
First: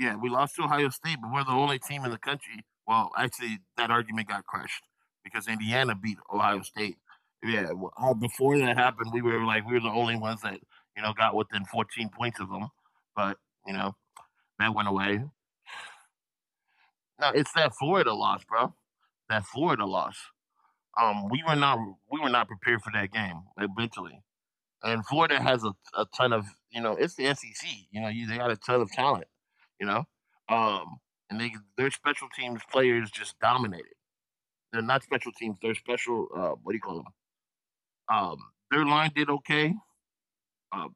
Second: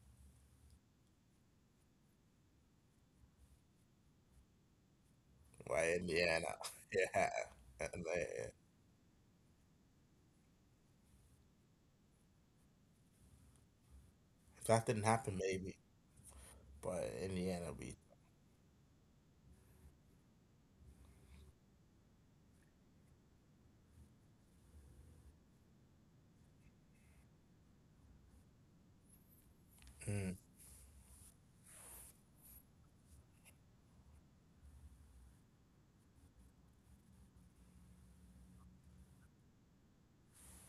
A: Yeah, we lost to Ohio State, but we're the only team in the country. Well, actually, that argument got crushed because Indiana beat
B: Why
A: Ohio
B: Indiana? [laughs]
A: State.
B: yeah.
A: Yeah, well,
B: And
A: before
B: they,
A: that happened, we were the only ones that you know got within 14 points of them, but you know that went
B: if that
A: away.
B: didn't happen, maybe,
A: No,
B: but
A: it's
B: in
A: that
B: the end,
A: Florida
B: we
A: loss, bro. That Florida loss. We were not we were not prepared for that game like, mentally and Florida has a ton of you know it's the SEC. You know, they got a ton of talent. You know,
B: mm,
A: um, and they their special teams players just dominated. They're not special teams. They're special. What do you call them? Um, their line did okay. Uh,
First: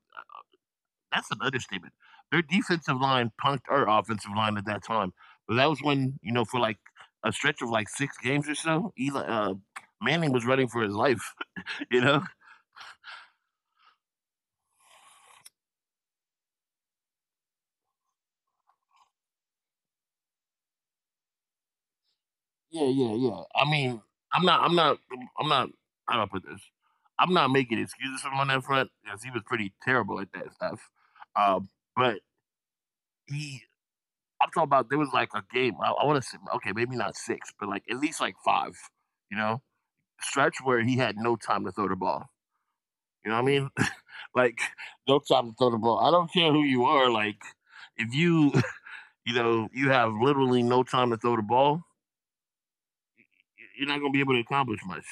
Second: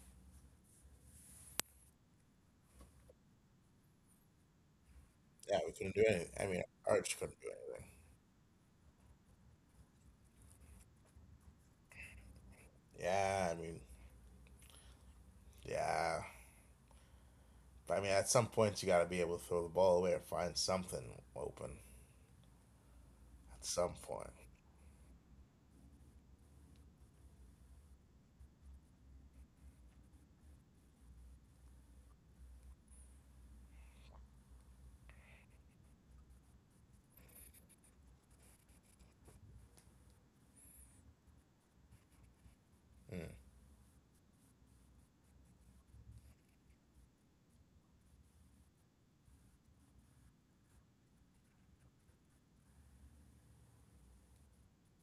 A: that's an understatement. Their defensive line punked our offensive line at that time. But
B: yeah
A: that
B: we
A: was
B: couldn't do
A: when,
B: anything.
A: you know,
B: I
A: for
B: mean,
A: like
B: Arch
A: a
B: couldn't do
A: stretch of
B: anything.
A: like six games or so, Eli, Manning was running for his life. [laughs] You know,
B: Yeah, I mean, yeah, but I mean, at some point, you got to be able to throw the ball away or find something open
A: Yeah, yeah, yeah.
B: at
A: I
B: some
A: mean,
B: point.
A: I'm not, I'm not, I'm not. How do I put this? I'm not making excuses for him on that front because he was pretty terrible at that stuff. Um, but he, I'm talking about there was like a game. I want to say, okay, maybe not six, but like at least like five. You know, Stretch where he had no time to throw the ball.
B: Mm,
A: You know what I mean? [laughs] Like no time to throw the ball. I don't care who you are. Like if you, [laughs] you have literally no time to throw the ball. You're not going to be able to accomplish much.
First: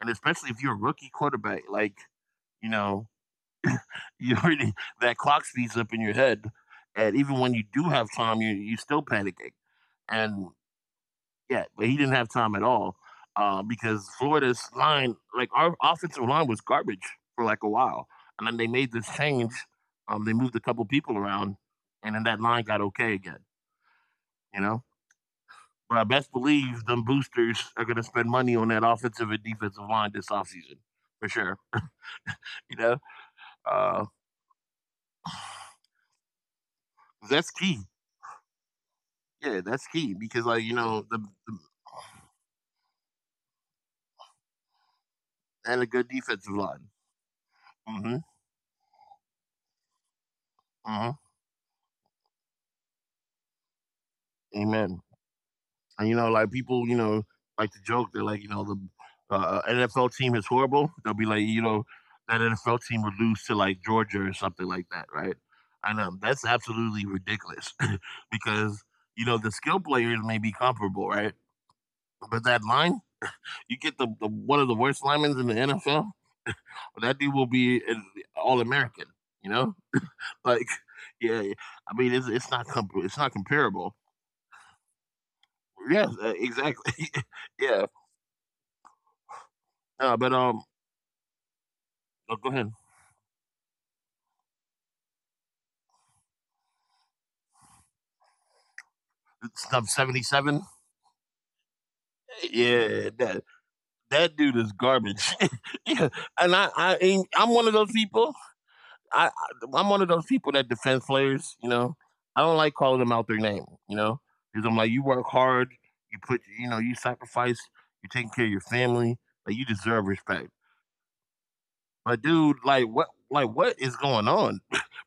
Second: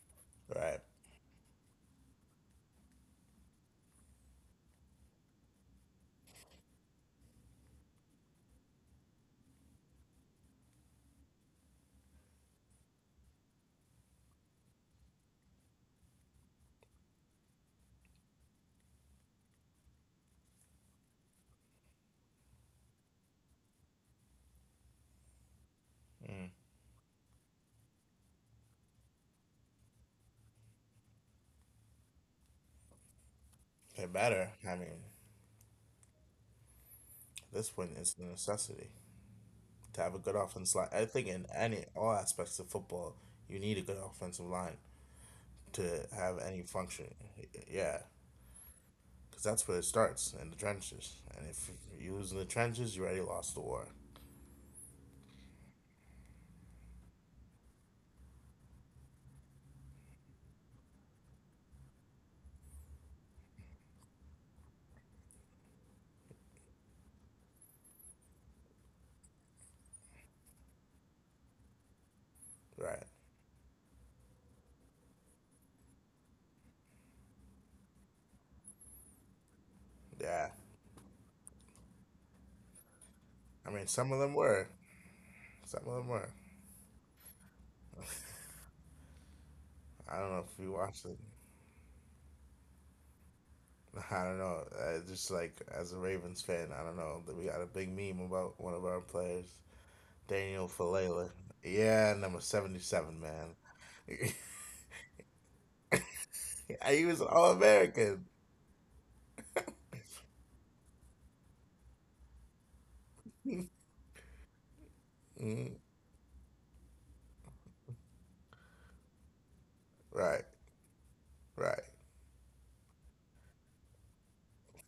A: And especially if you're a
B: right?
A: rookie quarterback, like, you know, [laughs] you already, that clock speeds up in your head. And even when you do have time, you're still panicking. And yeah, but he didn't have time at all, because Florida's line, like our offensive line was garbage for like a while. And then they made this change. They moved a couple people around, and then that line got okay again, you know? But I best
B: Mm.
A: believe them boosters are gonna spend money on that offensive and defensive line this offseason for sure. You know, uh,
B: It better. I mean,
A: that's
B: at this
A: key.
B: point, it's a necessity
A: Yeah, that's
B: to
A: key
B: have a good
A: because, like, you
B: offensive line.
A: know,
B: I
A: the,
B: think in
A: the
B: any all aspects of football, you need a good offensive line
A: and a good
B: to have
A: defensive
B: any
A: line.
B: function. Yeah,
A: Mm-hmm.
B: because that's where it starts in the
A: Mm-hmm.
B: trenches. And if you lose in the trenches, you already lost the war,
A: Amen. And you know, like people, you know, like to joke. They're like, you know, the NFL team is horrible. They'll be like, you know, that NFL team would lose to like Georgia or something like that, right? And that's absolutely ridiculous [laughs] because you know the skill players may be comparable, right? But that line,
B: right?
A: you get the one of the worst linemen in the NFL. But that dude will be an All American. You know,
B: Yeah,
A: like [laughs] yeah, I mean, it's not comparable.
B: some of them were, some of
A: Yes,
B: them were.
A: exactly. [laughs] Yeah. But
B: I don't know if you watched it.
A: Oh, go ahead.
B: [laughs] I don't know. Just like as a Ravens fan, I don't know. That We got a big meme about one of our players,
A: Stump 77.
B: Daniel Falele. Yeah, number
A: Yeah,
B: 77, man.
A: that dude is garbage. [laughs] Yeah, and
B: [laughs] He was
A: I'm
B: all
A: one of those people.
B: American.
A: I, I I'm one of those people that defends players. You know, I don't like calling them out their name. You know, because I'm like, you work hard,
B: Mhm.
A: you know, you sacrifice, you are taking care of your family, like you deserve respect.
B: Right, right.
A: But dude, like what is going on?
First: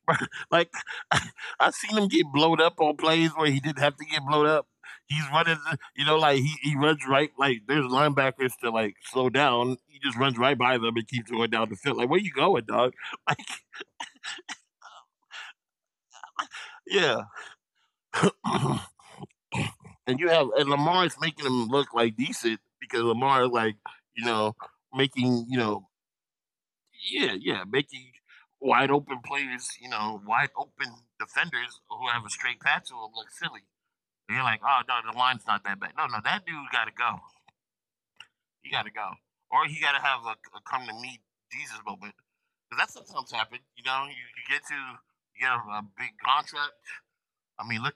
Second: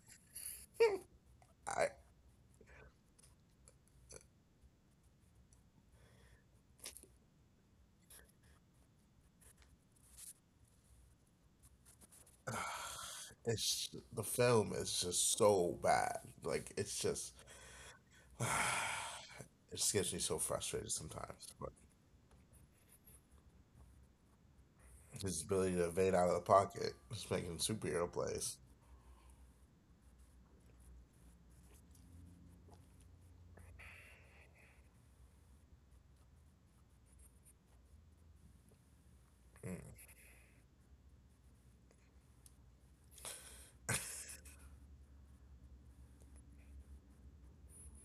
A: [laughs] Like [laughs] I
B: I
A: seen him get blowed up on plays where he didn't have to get blowed up. He's running, you know, like he runs right, like there's linebackers to like slow down. He just runs right by them and keeps going down the field. Like, where you going, dog? [laughs] Like,
B: It's the film is just so bad. Like it's
A: yeah.
B: just
A: [clears throat]
B: [sighs] it just gets me
A: And you
B: so
A: have and
B: frustrated
A: Lamar's
B: sometimes.
A: making
B: But
A: him look like decent because Lamar like, you know,
B: his
A: you
B: ability to
A: know,
B: evade out of the pocket, just making
A: yeah,
B: superhero
A: making
B: plays.
A: wide open players, you know, wide open defenders who have a straight path to him look silly. And you're like, oh no, the line's not that bad. No, no, that dude gotta go. He gotta go. Or he gotta have a come to me Jesus moment, because that sometimes happens, you know, you get a big contract. I mean, look.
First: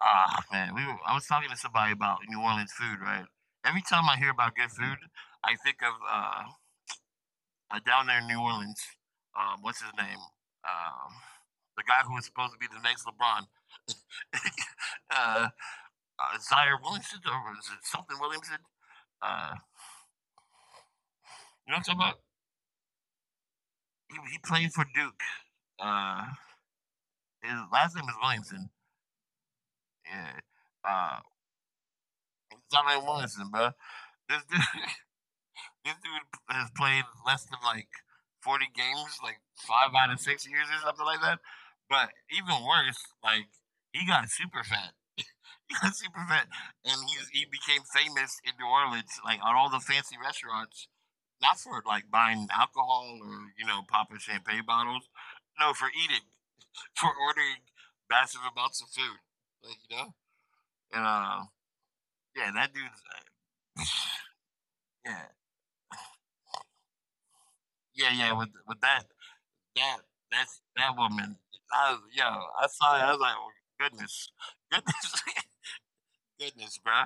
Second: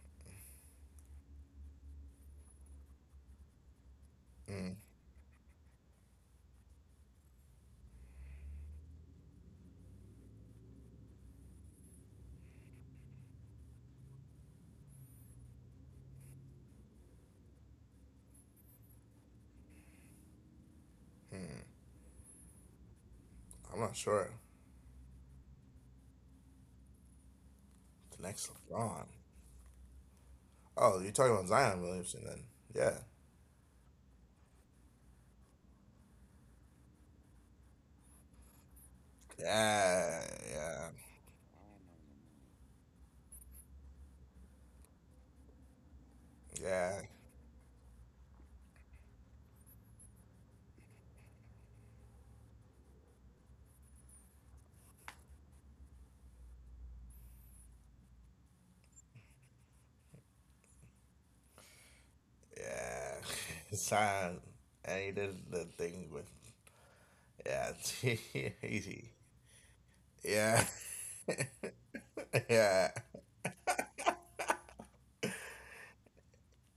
A: I was talking to somebody about New Orleans food, right? Every time I hear about good
B: Mm,
A: Food, I think of down there in New Orleans. What's his name? Um, the guy who was supposed to be the next LeBron, [laughs] uh, Zaire Williamson, or was it something Williamson? Uh, you know what I'm talking about?
B: I'm not sure.
A: He played for Duke. Uh, his last name is
B: The next
A: Williamson.
B: LeBron.
A: Yeah.
B: Oh, you're
A: Uh,
B: talking about Zion Williamson then? Yeah,
A: Zion Williamson, bro. This dude, [laughs] this dude has played less than like 40 games, like five out
B: yeah,
A: of 6 years or
B: yeah,
A: something like that. But even worse, like he got super fat. [laughs] He got super fat,
B: yeah,
A: and he became famous in New Orleans, like on all the fancy restaurants. Not for like buying alcohol or, you know, popping champagne bottles, no, for eating, [laughs] for ordering massive amounts of food, like, you know. And yeah, that dude's
B: yeah. [laughs] Zion, and he did
A: yeah,
B: the thing with yeah,
A: yeah. With
B: [laughs] easy.
A: that. That
B: Yeah,
A: that's that woman. I was, yo,
B: [laughs]
A: I
B: yeah.
A: saw it. I was like, "Oh, goodness, goodness, [laughs] goodness," bro.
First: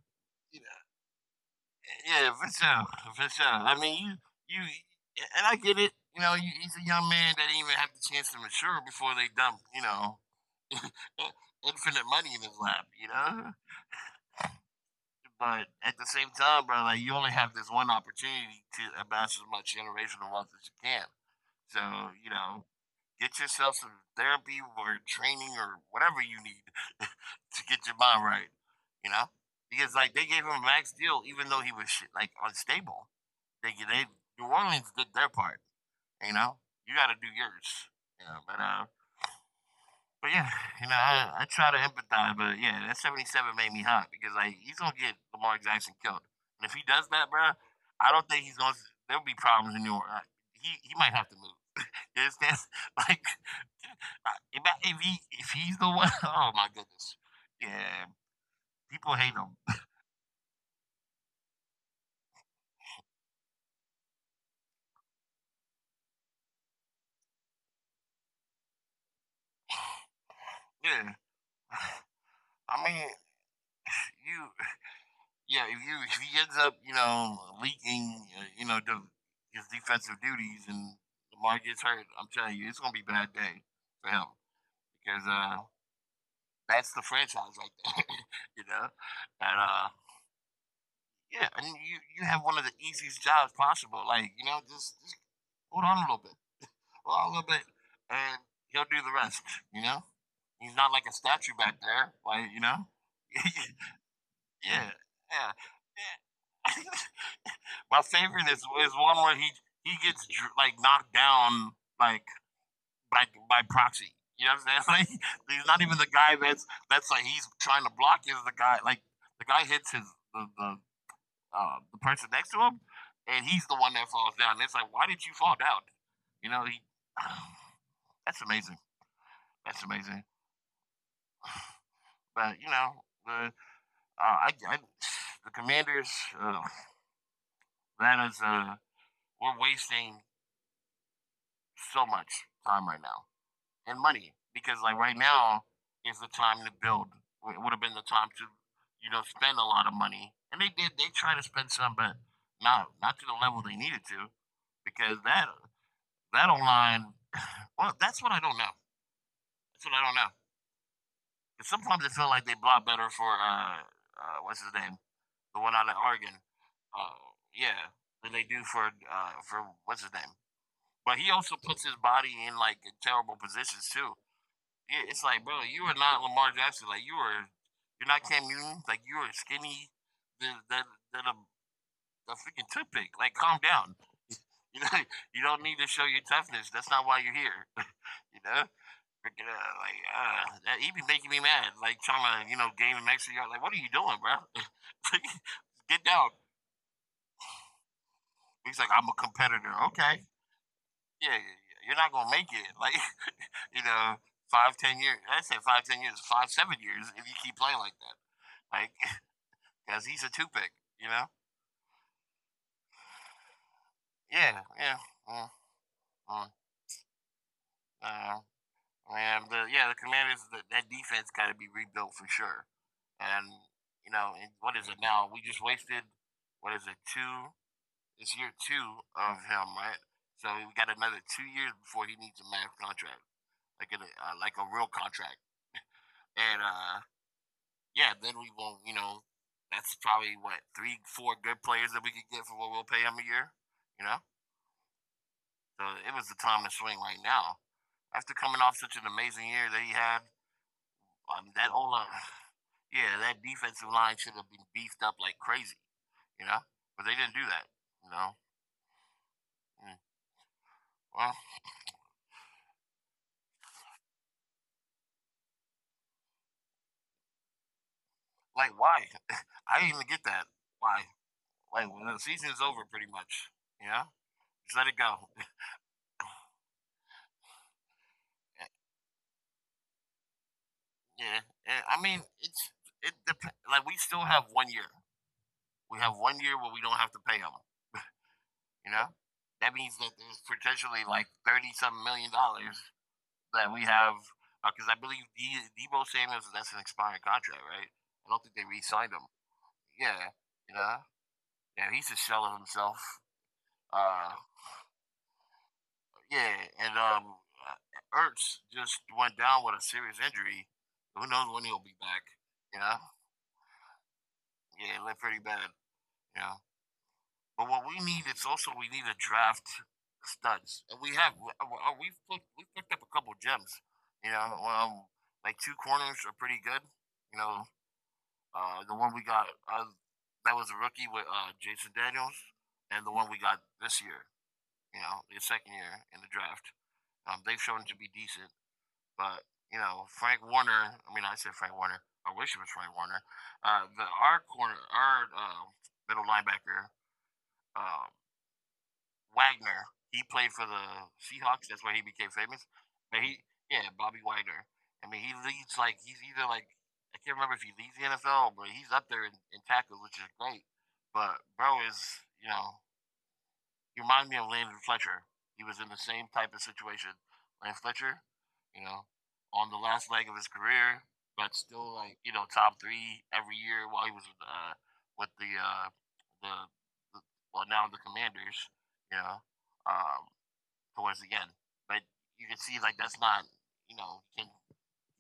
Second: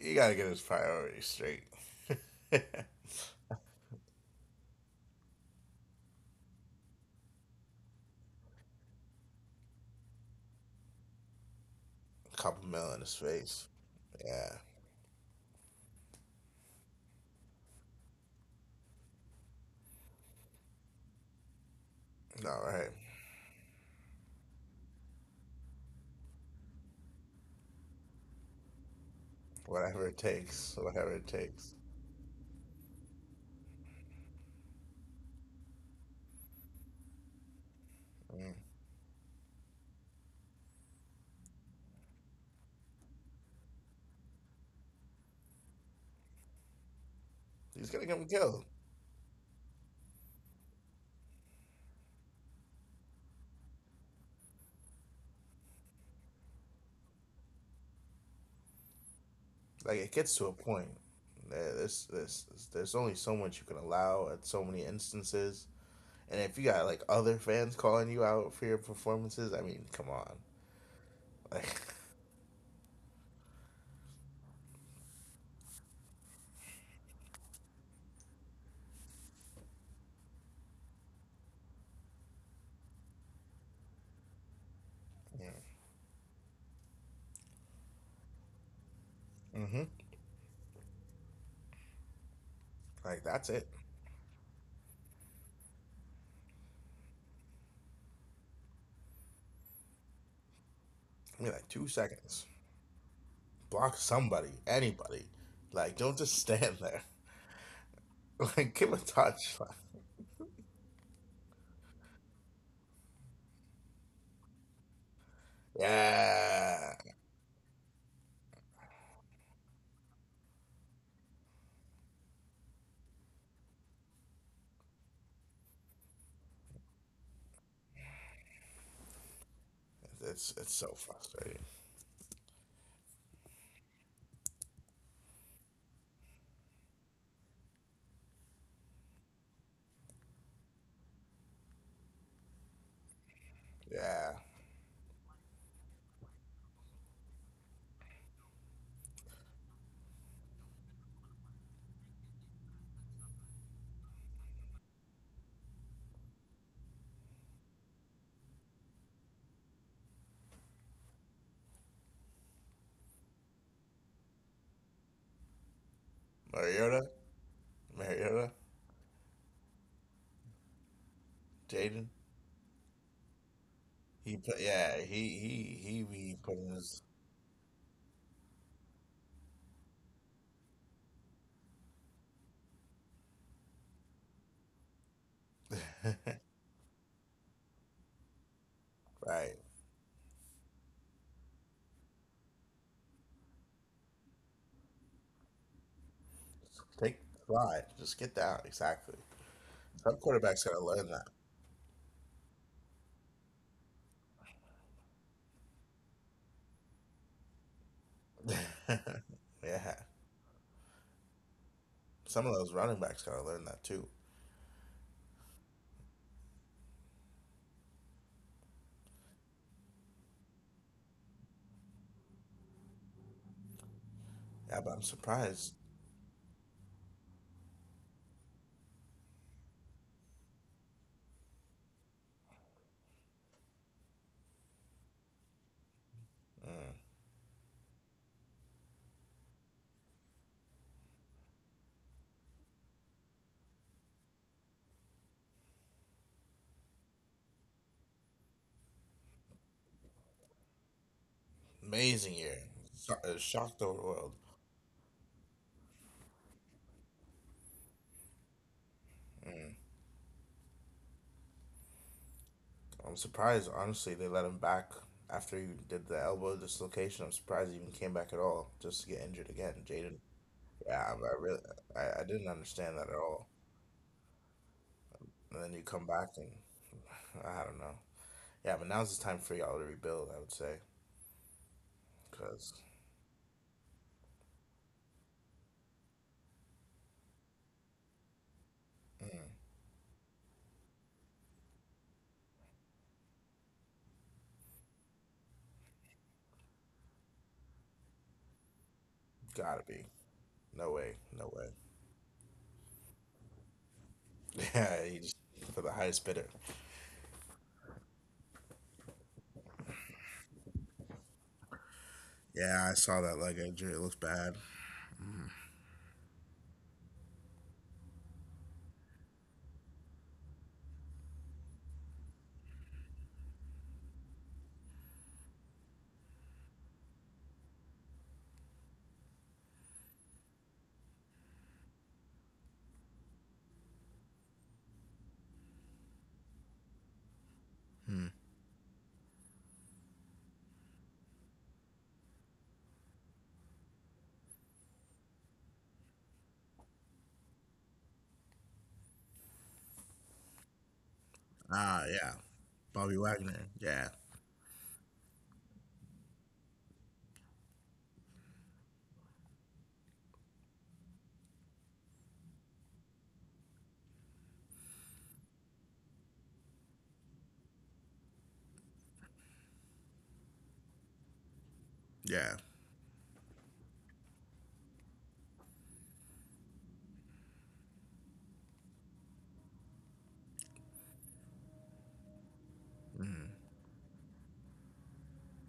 B: You gotta get
A: You
B: his
A: know,
B: priorities straight.
A: yeah, for
B: [laughs] A
A: sure, for sure. I mean, and I get it. You know, he's a young man that didn't even have the chance to mature before they dump, you know, [laughs] infinite money in his
B: couple mil
A: lap.
B: in his
A: You know,
B: face. Yeah.
A: but at the same time, bro, like you only have this one opportunity to amass as much generational wealth as you can. So, you
B: No,
A: know,
B: right.
A: get yourself some therapy or training or whatever you need [laughs] to get your mind right. You know,
B: Whatever it
A: because like they gave him
B: takes,
A: a
B: whatever
A: max
B: it
A: deal, even
B: takes.
A: though he was shit, like unstable. They New Orleans did their part. You know, you got to do yours.
B: Mm.
A: You know, but uh, but yeah, you know, I try to empathize, but yeah, that 77 made me hot because like he's gonna get Lamar Jackson killed, and if he does that,
B: He's
A: bro,
B: gonna get him
A: I
B: killed.
A: don't think he's gonna. There'll be problems in New Orleans. He might have to move. [laughs] It's That's like if he, if he's the one. [laughs] Oh my goodness, yeah, people hate
B: Like
A: him.
B: it gets to a point. There's only so much you can allow at so many instances. And if you got like other fans calling you out for your performances, I mean, come on.
A: Yeah,
B: Like,
A: [sighs] I mean, you. Yeah, if you, if he ends up, you know, leaking, you know, his defensive duties, and Lamar gets hurt, I'm telling you, it's gonna be a bad day for him
B: [laughs] yeah.
A: because that's the franchise right there, [laughs] you know,
B: Mm-hmm.
A: and yeah, and you have one of the
B: Like that's it.
A: easiest jobs possible, like, you know, just hold on a little bit, hold on a little bit, and he'll do the rest, you know. He's not
B: I
A: like
B: mean,
A: a
B: like two
A: statue back
B: seconds.
A: there, like, you know.
B: Block
A: [laughs]
B: somebody, anybody.
A: Yeah, yeah,
B: Like, don't just stand there.
A: yeah. [laughs] My
B: [laughs] Like,
A: favorite
B: give a
A: is
B: touch.
A: one where he like knocked down like by proxy. You know what I'm saying? [laughs] Like
B: [laughs]
A: he's not even the guy
B: Yeah,
A: that's like he's trying to block. Is the guy like the guy hits his the the, the person next to him, and he's the one that falls down. It's like, why did you fall down? You know he. [sighs] That's amazing. That's
B: it's
A: amazing.
B: it's so frustrating.
A: But you know the I the Commanders, uh, that is we're wasting so much time right now
B: Yeah,
A: and money because like right now is the time to build. It would have been the time to, you know, spend a lot of money, and they did. They tried to spend some, but not not to the level they needed to, because that online, [sighs] well, that's what I don't know. That's what I don't know. 'Cause sometimes it felt like they block better for what's his name, the one out of Oregon,
B: Mariota,
A: uh, yeah,
B: Mariota,
A: than they do for what's his name. But he also
B: Jaden.
A: puts his body in like terrible positions
B: He put
A: too.
B: yeah, he
A: Yeah, it's
B: he
A: like,
B: he
A: bro, you
B: be
A: are not
B: putting
A: Lamar
B: his
A: Jackson. Like you're not Cam Newton. Like you are skinny than a freaking toothpick. Like calm down. [laughs] You know, you don't need to show your toughness. That's not why you're here. [laughs] You know,
B: right.
A: freaking, he be making me mad. Like trying to, you know, game an extra yard. Like what are you doing, bro? [laughs] Get down.
B: Take the slide. Just get down. Exactly.
A: He's like, I'm a
B: Some
A: competitor.
B: quarterbacks
A: Okay,
B: gotta learn
A: yeah, yeah, yeah. You're not gonna make it. Like, [laughs] you know, five, 10 years. I say five, 10 years, five, 7 years if you keep playing like that.
B: that.
A: Like, [laughs]
B: [laughs] Yeah.
A: because he's a two pick. You know.
B: Some of those running backs gotta learn that too.
A: Yeah, yeah. Mm, mm, uh, and yeah, the Commanders, that defense got to be rebuilt for sure. And you
B: Yeah,
A: know,
B: but I'm
A: and what is it
B: surprised.
A: now? We just wasted. What is it? Two. It's year two of him, right? So we got another 2 years before he needs a max contract, like a real contract. And yeah, then we won't, you know, that's probably what, three, four good players that we could get for what we'll pay him a year, you know? So it was the time to swing right now. After coming off such an amazing year that he had, that
B: Amazing
A: whole
B: year.
A: line, [sighs] yeah,
B: Shocked the
A: that
B: world.
A: defensive line should have been beefed up like crazy, you know? But they didn't do that, you know? Mm, Well,
B: I'm surprised honestly they let him back after he did the elbow dislocation. I'm surprised he even came back at all just to get
A: like,
B: injured
A: why?
B: again. Jaden.
A: [laughs] I didn't even get that.
B: Yeah, I really
A: Why?
B: I didn't
A: Like, when the
B: understand that at
A: season's
B: all.
A: over, pretty much, you know? Just let
B: And
A: it
B: then you come
A: go.
B: back and I don't know. Yeah, but now's the time for
A: [laughs]
B: y'all to rebuild. I would say
A: Yeah, yeah.
B: because
A: I mean, like we still have 1 year. We have 1 year where we don't have to pay them. You know, that means that there's potentially like 30-some million dollars that we have because I believe Debo Samuels, that's an expired contract, right? I don't think they re-signed
B: gotta
A: him.
B: be
A: Yeah,
B: no way,
A: you
B: no
A: know,
B: way.
A: yeah, he's a shell of himself.
B: [laughs]
A: Uh,
B: Yeah, you just for the highest bidder.
A: yeah, and Ertz just went down with a serious injury. Who knows when he'll be back?
B: Yeah, I
A: You
B: saw
A: know,
B: that leg injury. It looks bad.
A: yeah, it looked pretty bad. You know, but what we need is also we need a draft studs, and we have we've picked up a couple gems. You know, um, like two corners are pretty good. You know, the one we got that was a rookie with Jason Daniels, and the one we got this year. You know, his second year in the draft. They've
B: Hmm.
A: shown to be decent, but you know, Frank Warner. I mean, I said Frank Warner. I wish it was Frank Warner. The our corner, our middle linebacker. Uh, Wagner. He played for the
B: Ah,
A: Seahawks. That's
B: yeah,
A: where he became famous.
B: Bobby Wagner.
A: But he,
B: Yeah,
A: yeah, Bobby Wagner. I mean, he leads like he's either like I can't remember if he leads the NFL, but he's up there in tackles, which is great. But bro is you know you remind me of Landon Fletcher. He was in the same type of situation. Landon Fletcher, you know, on the last leg of his career, but still
B: yeah,
A: like you know top 3 every year while he was with the the well now the Commanders, you know, um, towards the end. But you can see like that's not you know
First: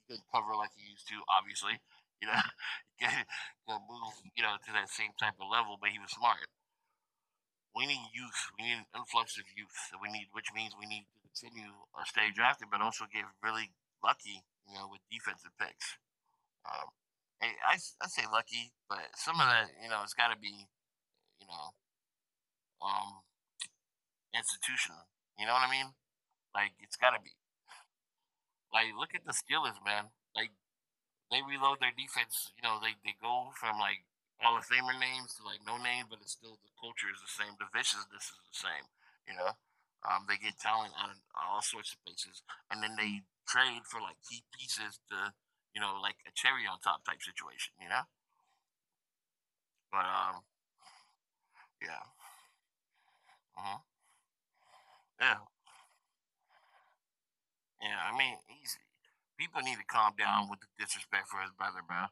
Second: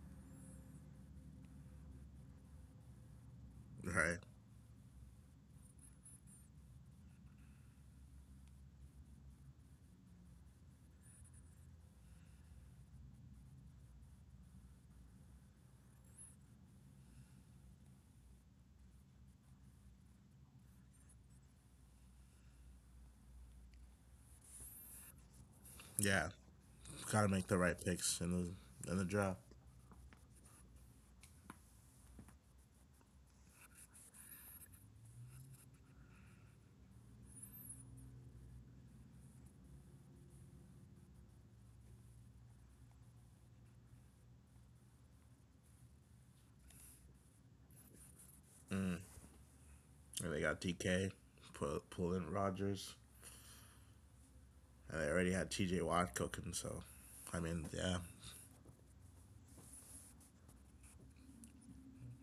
A: you can cover like he used to obviously, you know, [laughs] can, can move
B: right.
A: you know to that same type of level. But he was smart we need youth. We need an influx of youth. So we need, which means we need to continue or stay drafted, but also get really lucky, you know, with defensive picks. Um, I say lucky, but some of that, you know, it's got to be, you know, um, institutional. You know what I mean?
B: Yeah,
A: Like it's got to
B: gotta
A: be.
B: make the right picks in
A: Like
B: the
A: look at the
B: draft.
A: Steelers, man. Like they reload their defense. You know, they go from like Hall of Famer names to like no name, but it's still the culture is the same, the viciousness is the same. You know, they get talent on all sorts of places, and then they trade for like key pieces to you know like a cherry on top type situation. You know,
B: Mm.
A: but
B: And they got DK, pull,
A: yeah,
B: pull in Rogers,
A: uh-huh,
B: and they already
A: yeah.
B: had T.J. Watt cooking. So, I mean, yeah,
A: Yeah, I mean, people need to calm down with the disrespect for his brother, bro.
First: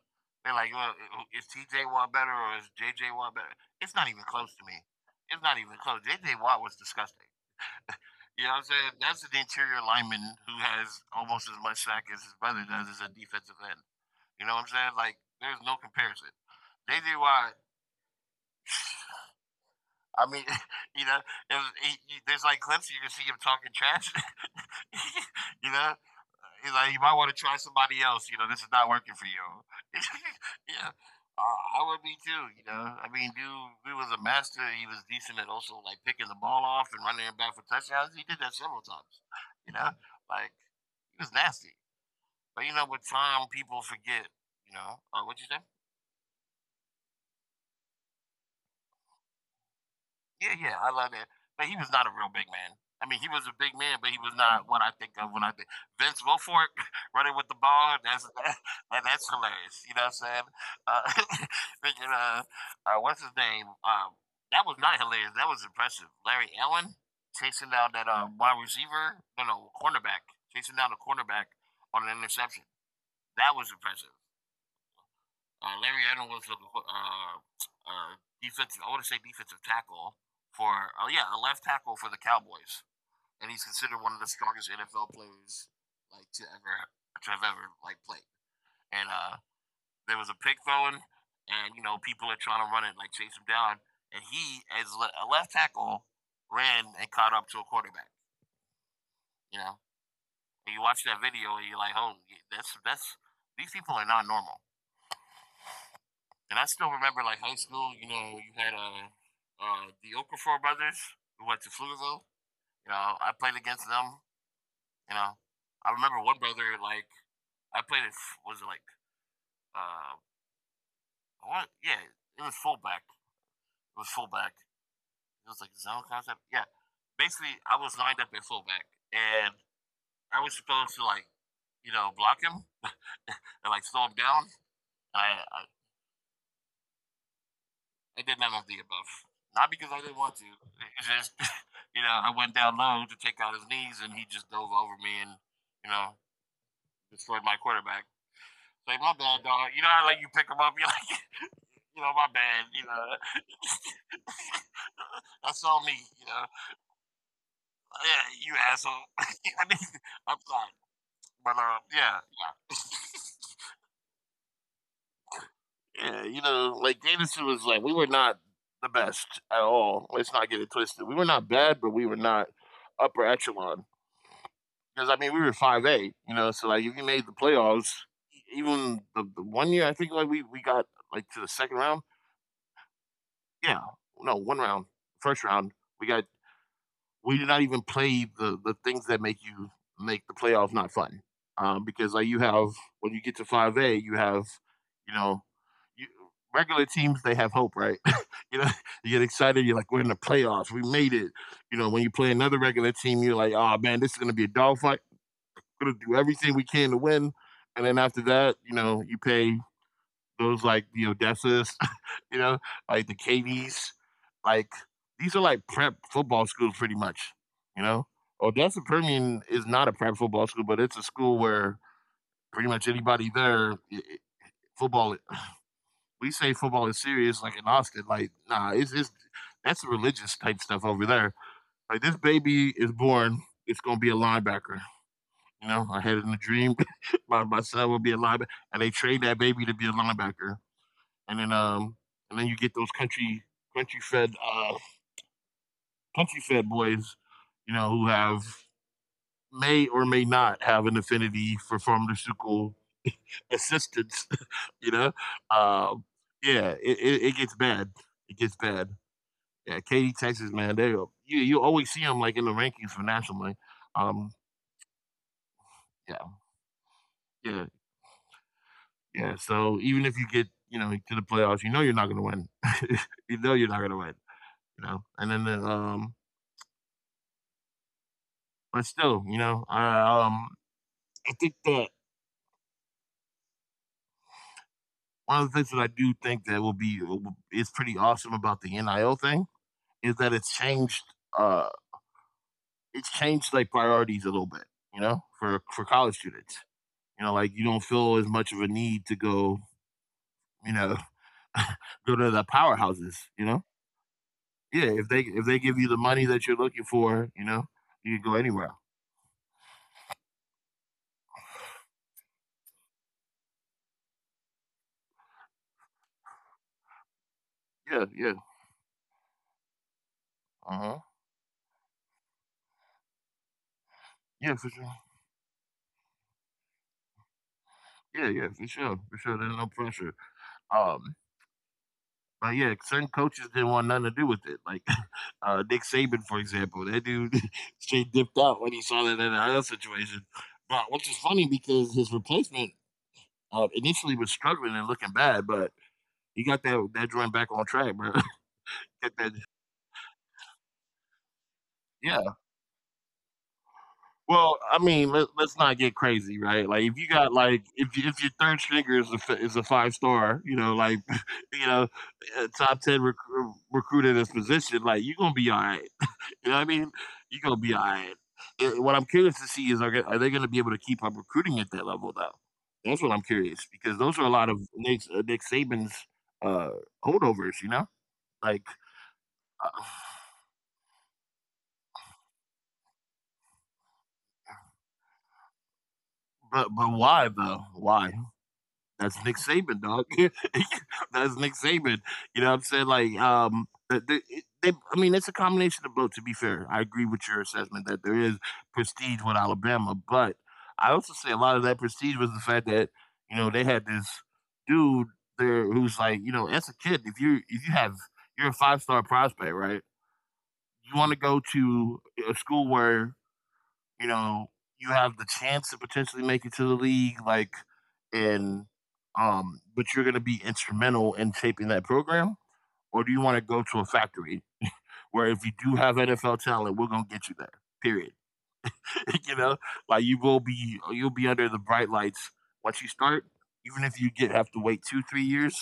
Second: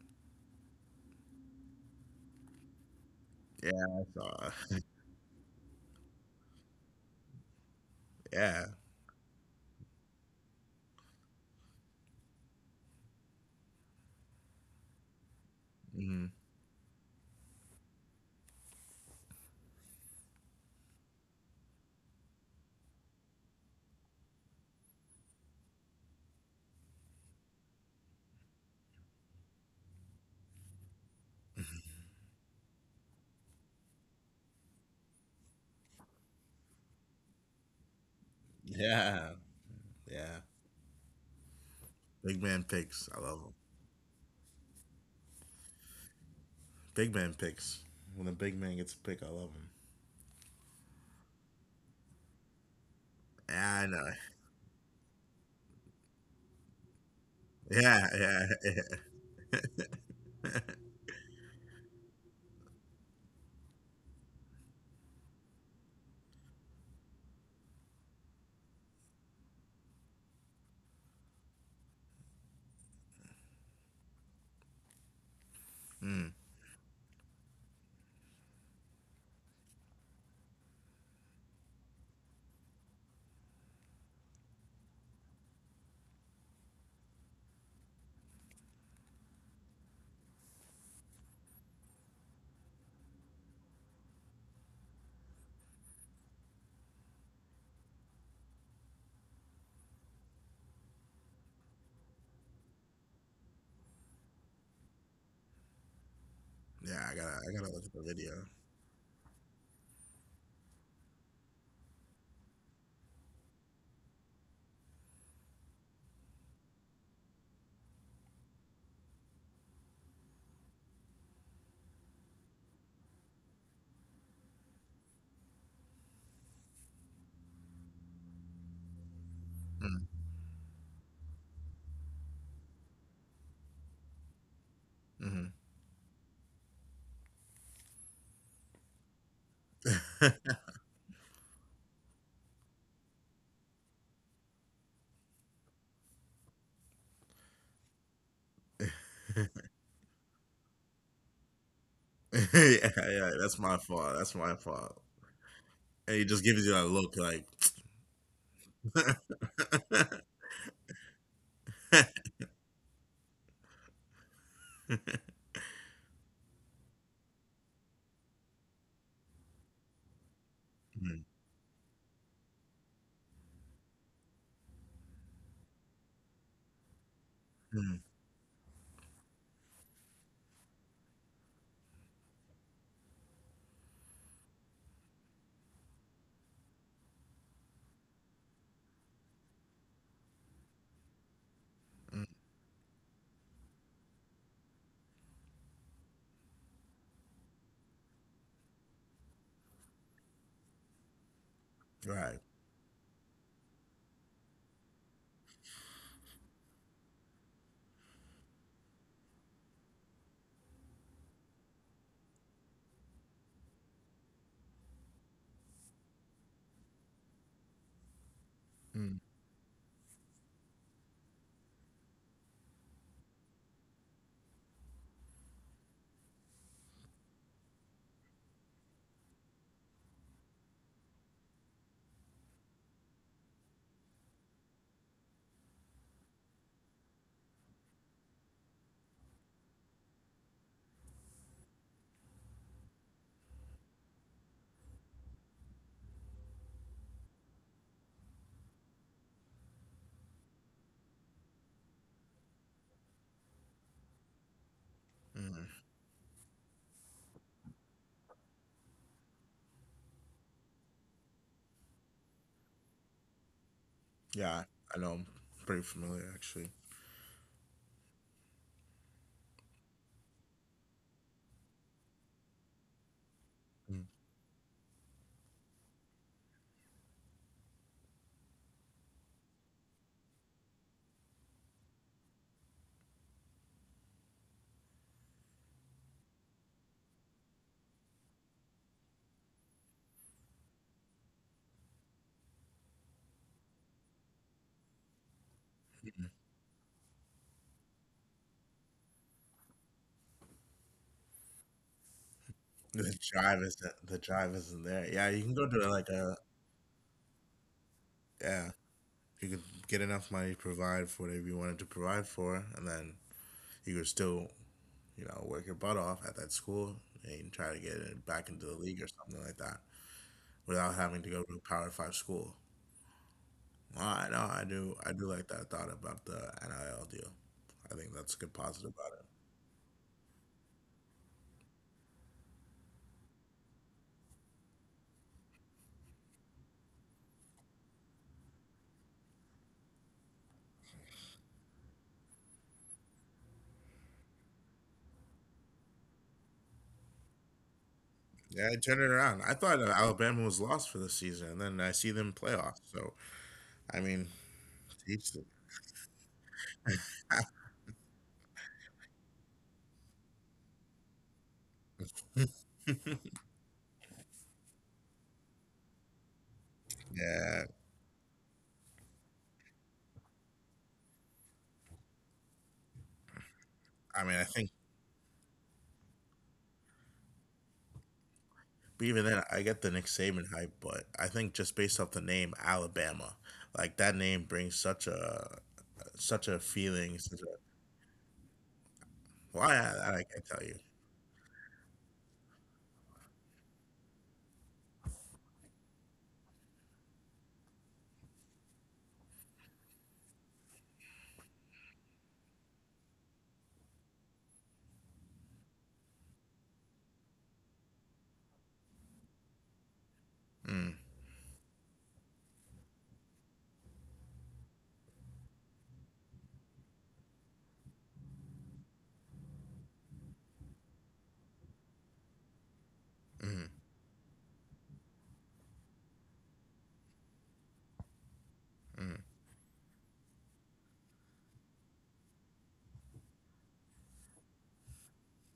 A: They're like, well, is T.J. Watt better or is J.J. Watt better? It's
B: yeah, I
A: not even close to
B: saw.
A: me. It's not even close. J.J. Watt was disgusting. You know
B: Yeah,
A: what I'm saying? That's an interior lineman who has almost as much sack as his brother does as a defensive end. You know what I'm saying? Like, there's no
B: hmm.
A: comparison. J.J. Watt [sighs] I mean, [laughs] you know, it was, he, you- there's like clips you can see him talking trash. [laughs] you know, he's like, you might want to try somebody else. You know, this is not working for you. [laughs] yeah, I would be too. You know, I mean, dude, he was a master. He was decent at also like picking the ball off and running it back for touchdowns. He did that several times.
B: Yeah,
A: You know,
B: yeah.
A: like he was nasty.
B: Big
A: But you
B: man
A: know, with
B: picks. I
A: time,
B: love him.
A: people forget. You know, what you say?
B: Big man picks. When a big man gets a pick, I love him.
A: Yeah, yeah, I love that. But he was not a real big man. I mean, he was a big
B: Yeah, I
A: man, but he
B: know.
A: was not what I think of when I think Vince Wilfork [laughs] running with the ball.
B: Yeah,
A: That's
B: yeah, [laughs]
A: [laughs]
B: yeah.
A: that's hilarious. You know what I'm saying? Uh, [laughs] thinking, what's his name? That was not hilarious. That was impressive. Larry Allen chasing down that wide receiver, no, no, cornerback, chasing down the cornerback on an interception. That was impressive. Larry Allen was a uh, defensive, I want to say defensive tackle for, yeah, a left tackle for the Cowboys, and he's considered one of the strongest NFL players like to ever to have ever like played. And there was a pick thrown, and you know people are trying to run it like chase him down, and he as a left tackle ran and caught up to a quarterback. You know, and you watch that video and you're like, oh, that's these people are not normal. And I still
B: Yeah,
A: remember
B: I
A: like
B: gotta,
A: high
B: I gotta look
A: school,
B: at
A: you
B: the
A: know,
B: video.
A: you had the Okafor brothers who went to Pflugerville. You know, I played against them. You know, I remember one brother, like, I played it, was it like, uh, what? Yeah, it was fullback. It was fullback. It was like zone concept. Yeah. Basically, I was lined up at fullback and
B: Mm,
A: I was supposed to, like, you know, block him [laughs] and like slow him down. I,
B: mm-hmm.
A: I I did none of the above. Not because I didn't want to.
B: [laughs]
A: It's just, [laughs] you know, I went down low to take out his knees, and he just dove over me and, you know, destroyed my quarterback. Like my bad, dog. You know how like you pick him up, you're like, [laughs] you know, my
B: Yeah,
A: bad. You know,
B: yeah. That's my fault.
A: [laughs]
B: That's my fault.
A: that's all me.
B: And
A: You
B: he
A: know,
B: just gives you that look, like,
A: yeah, you asshole. [laughs] I mean,
B: [laughs]
A: I'm sorry, but yeah, yeah. [laughs] Yeah, you know, like Davidson was like, we were not the best at all. Let's not get it twisted. We were
B: mm,
A: not bad, but we were not upper echelon. Because I mean, we were 5A, you know. So like, if you made the playoffs,
B: mm,
A: even the 1 year I think like we got like to the second round. Yeah, no, one round, first round we got we did not even play the things that make you make the playoff not fun. Because like
B: mm,
A: you have when you get to 5A, you have you know you, regular teams they have hope, right? [laughs] you know you get excited, you're like we're in the playoffs, we made it. You know when you play
B: right.
A: another regular team, you're like oh man, this is gonna be a dogfight. We're gonna do everything we can to win. And then after that, you know you pay those like the Odessas, [laughs] you know, like the KVs, like these are like prep football schools pretty much, you know. Odessa
B: Mm,
A: Permian is not a prep football school, but it's a school where pretty much anybody there, football. We say football is serious, like in Austin. Like, nah, it's that's religious type stuff over there. Like this baby is born, it's gonna be a linebacker. You know, I had it in a dream. [laughs] My son will be a linebacker, and they trained that baby to be a linebacker and then you get those country fed uh country fed boys, you know, who have may or may not have an affinity for pharmaceutical assistance. [laughs] You know,
B: mm.
A: uh, yeah, it gets bad. It gets bad. Yeah, Katy, Texas, man, they you go. You always see them like in the rankings for nationally. Um,
B: Yeah, I know. I'm pretty
A: yeah,
B: familiar, actually.
A: yeah, yeah. So even if you get you know to the playoffs, you know you're not gonna win. [laughs] you know you're not gonna
B: Mm.
A: win. You know, and then but still, you know, I think that one of the things that I do think that is pretty awesome about the NIL thing is that it's changed. Uh, it's changed like priorities a little bit. You know, for college students, you know, like you don't feel as much of a need to go. You know, [laughs] go to the powerhouses.
B: The
A: You know,
B: drive is The drive
A: yeah.
B: isn't there.
A: If
B: Yeah,
A: they
B: you can
A: give
B: go
A: you the
B: to
A: money
B: like
A: that
B: a.
A: you're looking for, you know, you can go anywhere.
B: Yeah, you could get enough money to provide for whatever you wanted to provide for, and then you could still, you know, work your butt off at that school and try to
A: Yeah,
B: get
A: yeah.
B: it back into the league or something like that
A: Uh huh.
B: without having to go to a Power Five school. Well, I know
A: Yeah, for
B: I
A: sure.
B: do. I do like that thought about the NIL deal. I think
A: Yeah,
B: that's a
A: yeah,
B: good
A: for sure,
B: positive
A: for
B: about it.
A: sure. There's no pressure. Um, Like, yeah, certain coaches didn't want nothing to do with it. Like [laughs] Nick Saban, for example, that dude [laughs] straight dipped out when he saw that NIL situation. But which is funny because his replacement initially was struggling and looking bad, but he got that joint back on track, bro.
B: Yeah, I
A: [laughs]
B: turned it
A: Get that-
B: around. I thought that Alabama was lost for the season, and then I see
A: yeah.
B: them playoffs. So I mean,
A: Well, I mean, let,
B: teach them.
A: let's not get crazy, right? Like, if you got like, if your third stringer is a five star, you know, like, [laughs] you know, a top ten recruit in this position, like, you're gonna be all right. You know what I mean? You're gonna
B: Yeah,
A: be all right. And what I'm curious to see is are they gonna be able to keep up recruiting at that level though? That's what I'm curious because those are
B: I
A: a
B: mean, I
A: lot of
B: think
A: Nick Saban's uh, holdovers. Like,
B: but even then, I
A: uh,
B: get the Nick Saban hype, but I think just based off the name Alabama, like that name brings such a such a
A: but
B: feeling.
A: why
B: Such a
A: though? Why? That's Nick
B: why
A: Saban, dog.
B: I can't tell you.
A: [laughs] That's Nick Saban. You know what I'm saying? Like, the, it- they, I mean, it's a combination of both. To be fair, I agree with your assessment that there is prestige with Alabama, but I also say a lot of that prestige was the fact that you know they had this dude there who's like, you know, as a kid, if you're a five-star prospect, right?
B: Mm,
A: You want to go to a school where you know, you have the chance to potentially make it to the league, like, and but you're going to be instrumental in shaping that program, or do you want to go
B: mm,
A: to a factory where if you do have NFL talent, we're going to get you there? Period.
B: mm.
A: [laughs] you know, like you will be under the bright lights once you start. Even if you get have to wait 2 3 years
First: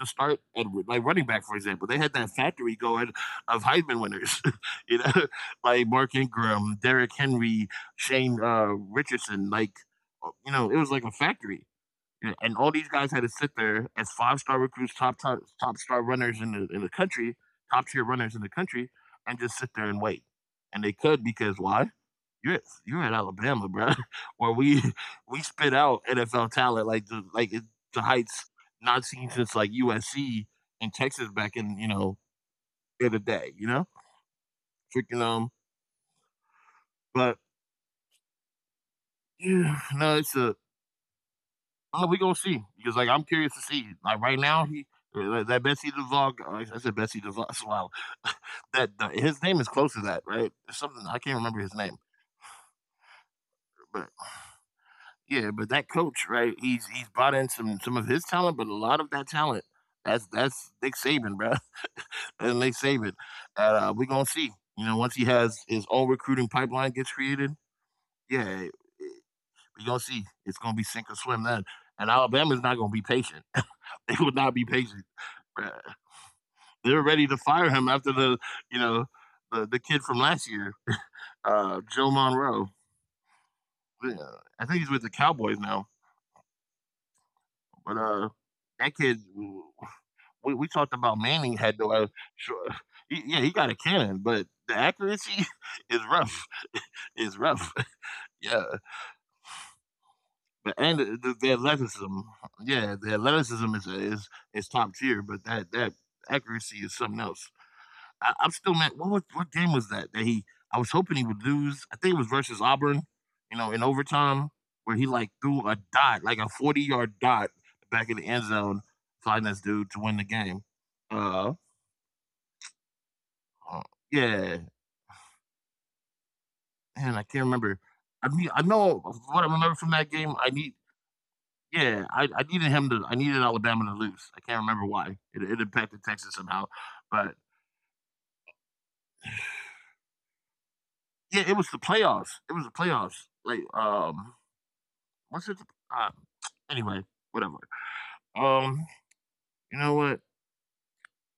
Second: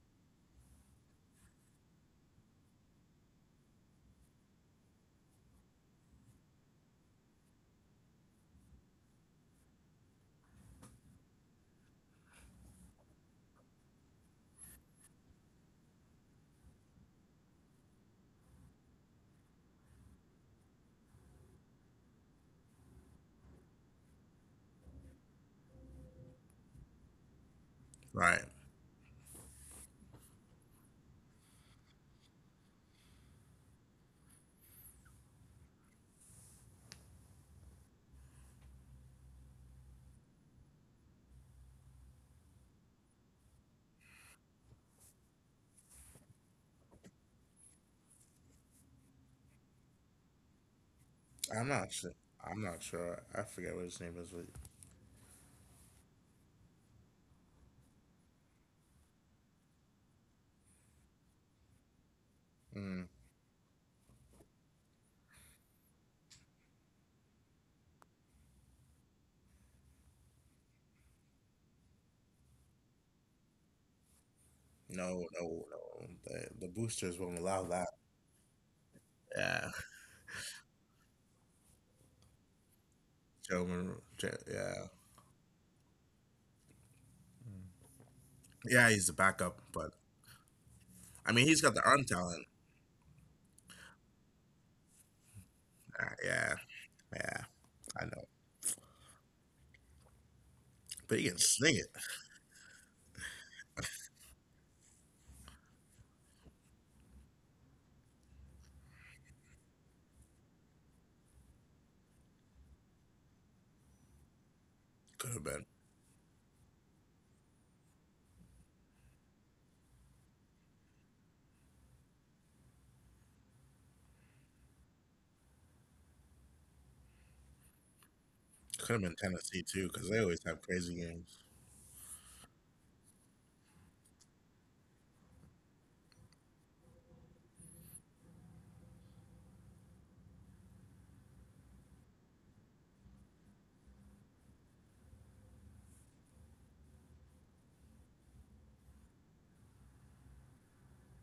A: to start, and like running back for example, they had that factory going of Heisman winners, [laughs] you know, like Mark Ingram, Derrick Henry, Shane Richardson, like you know, it was like a factory, and all these guys had to sit there as five-star recruits, top star runners in the country, top tier runners in the country, and just sit there and wait. And they could because why? You're at Alabama, bro, [laughs] where we spit out NFL talent like the
B: Right.
A: heights not seen since like USC and Texas back in you know the other day, you know, freaking. But yeah, no, it's a we gonna see because like I'm curious to see like right now he that Betsy DeVog I said Betsy DeVog. [laughs] Wow. [laughs] That the, his name is close to that, right? It's something. I can't remember his
B: I'm
A: name,
B: not sure. I'm not sure. I forget what
A: but
B: his name is. But-
A: yeah, but that coach, right? He's brought in some of his talent, but a lot of that talent, that's Nick Saban, bro. [laughs] And Nick Saban,
B: mm,
A: we gonna see, you know, once he has his own recruiting pipeline gets created, yeah, we gonna see. It's gonna be sink or swim then, and Alabama's not gonna be patient. [laughs] They will not be patient.
B: no, no, no. The
A: They are ready to
B: boosters won't
A: fire
B: allow
A: him
B: that.
A: after the, you know, the
B: Yeah,
A: kid from last year, Joe Monroe.
B: Joe. Mar-
A: Yeah,
B: J-
A: I think he's
B: Yeah,
A: with the Cowboys now. But that
B: yeah.
A: kid,
B: He's the backup, but
A: we talked about
B: I
A: Manning
B: mean, he's
A: had
B: got
A: no,
B: the arm talent.
A: sure, he got a cannon, but the accuracy is rough.
B: Yeah,
A: [laughs] It's
B: yeah.
A: rough.
B: I know,
A: Yeah, but and
B: but he can
A: the
B: sling it.
A: athleticism, yeah, the athleticism is top tier, but that accuracy is something else. I'm still mad. What game was that that he? I was hoping he would lose. I think it was versus Auburn. You know, in overtime, where he like
B: Could have
A: threw a
B: been.
A: dot, like a 40-yard dot back in the end zone, flying this dude to win the game. Uh, uh, yeah, man, I can't remember. I mean, I know
B: Could have been
A: what I remember
B: Tennessee
A: from
B: too,
A: that
B: because they
A: game.
B: always have crazy games.
A: Yeah, I needed I needed Alabama to lose. I can't remember why. It impacted Texas somehow, but yeah, it was the playoffs. It was the playoffs. What's it? Uh, anyway, whatever. Um, you know what?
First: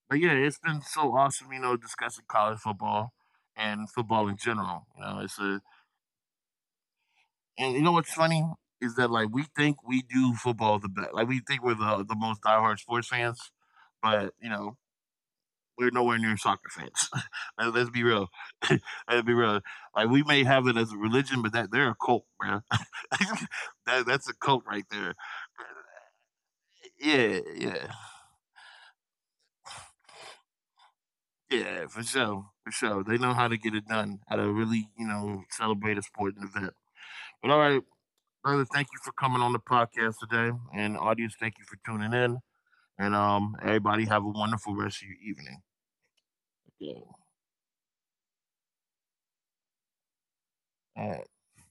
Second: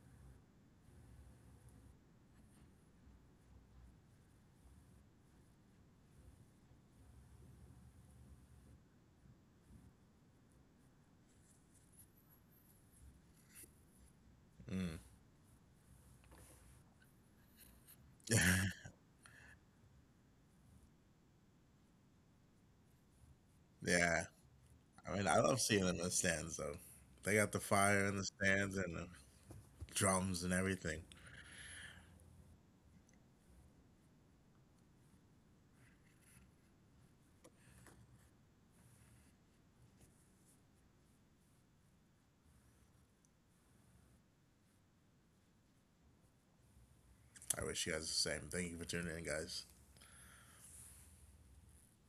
A: But yeah, it's been so awesome, you know, discussing college football and football in general. You know, it's a and you know what's funny is that like we think we do football the best. Like we think we're the most diehard sports fans, but you know
B: Mm.
A: we're nowhere near soccer fans. [laughs] Let's be real. [laughs] Let's be real. Like we may have it as a religion, but that they're a cult, bro. [laughs]
B: [laughs]
A: that
B: Yeah,
A: that's a cult right
B: I
A: there.
B: mean, I love seeing them in the stands though. They
A: Yeah,
B: got the
A: yeah.
B: fire in the stands and the drums and everything.
A: Yeah, for sure, for sure. They know how to get it done, how to really, you know, celebrate a sporting event. But all right, brother, thank you for coming on the podcast today, and audience, thank you for tuning in, and everybody have a wonderful rest of your evening. Okay.
B: I wish you guys the same. Thank you for tuning in, guys.
A: All right.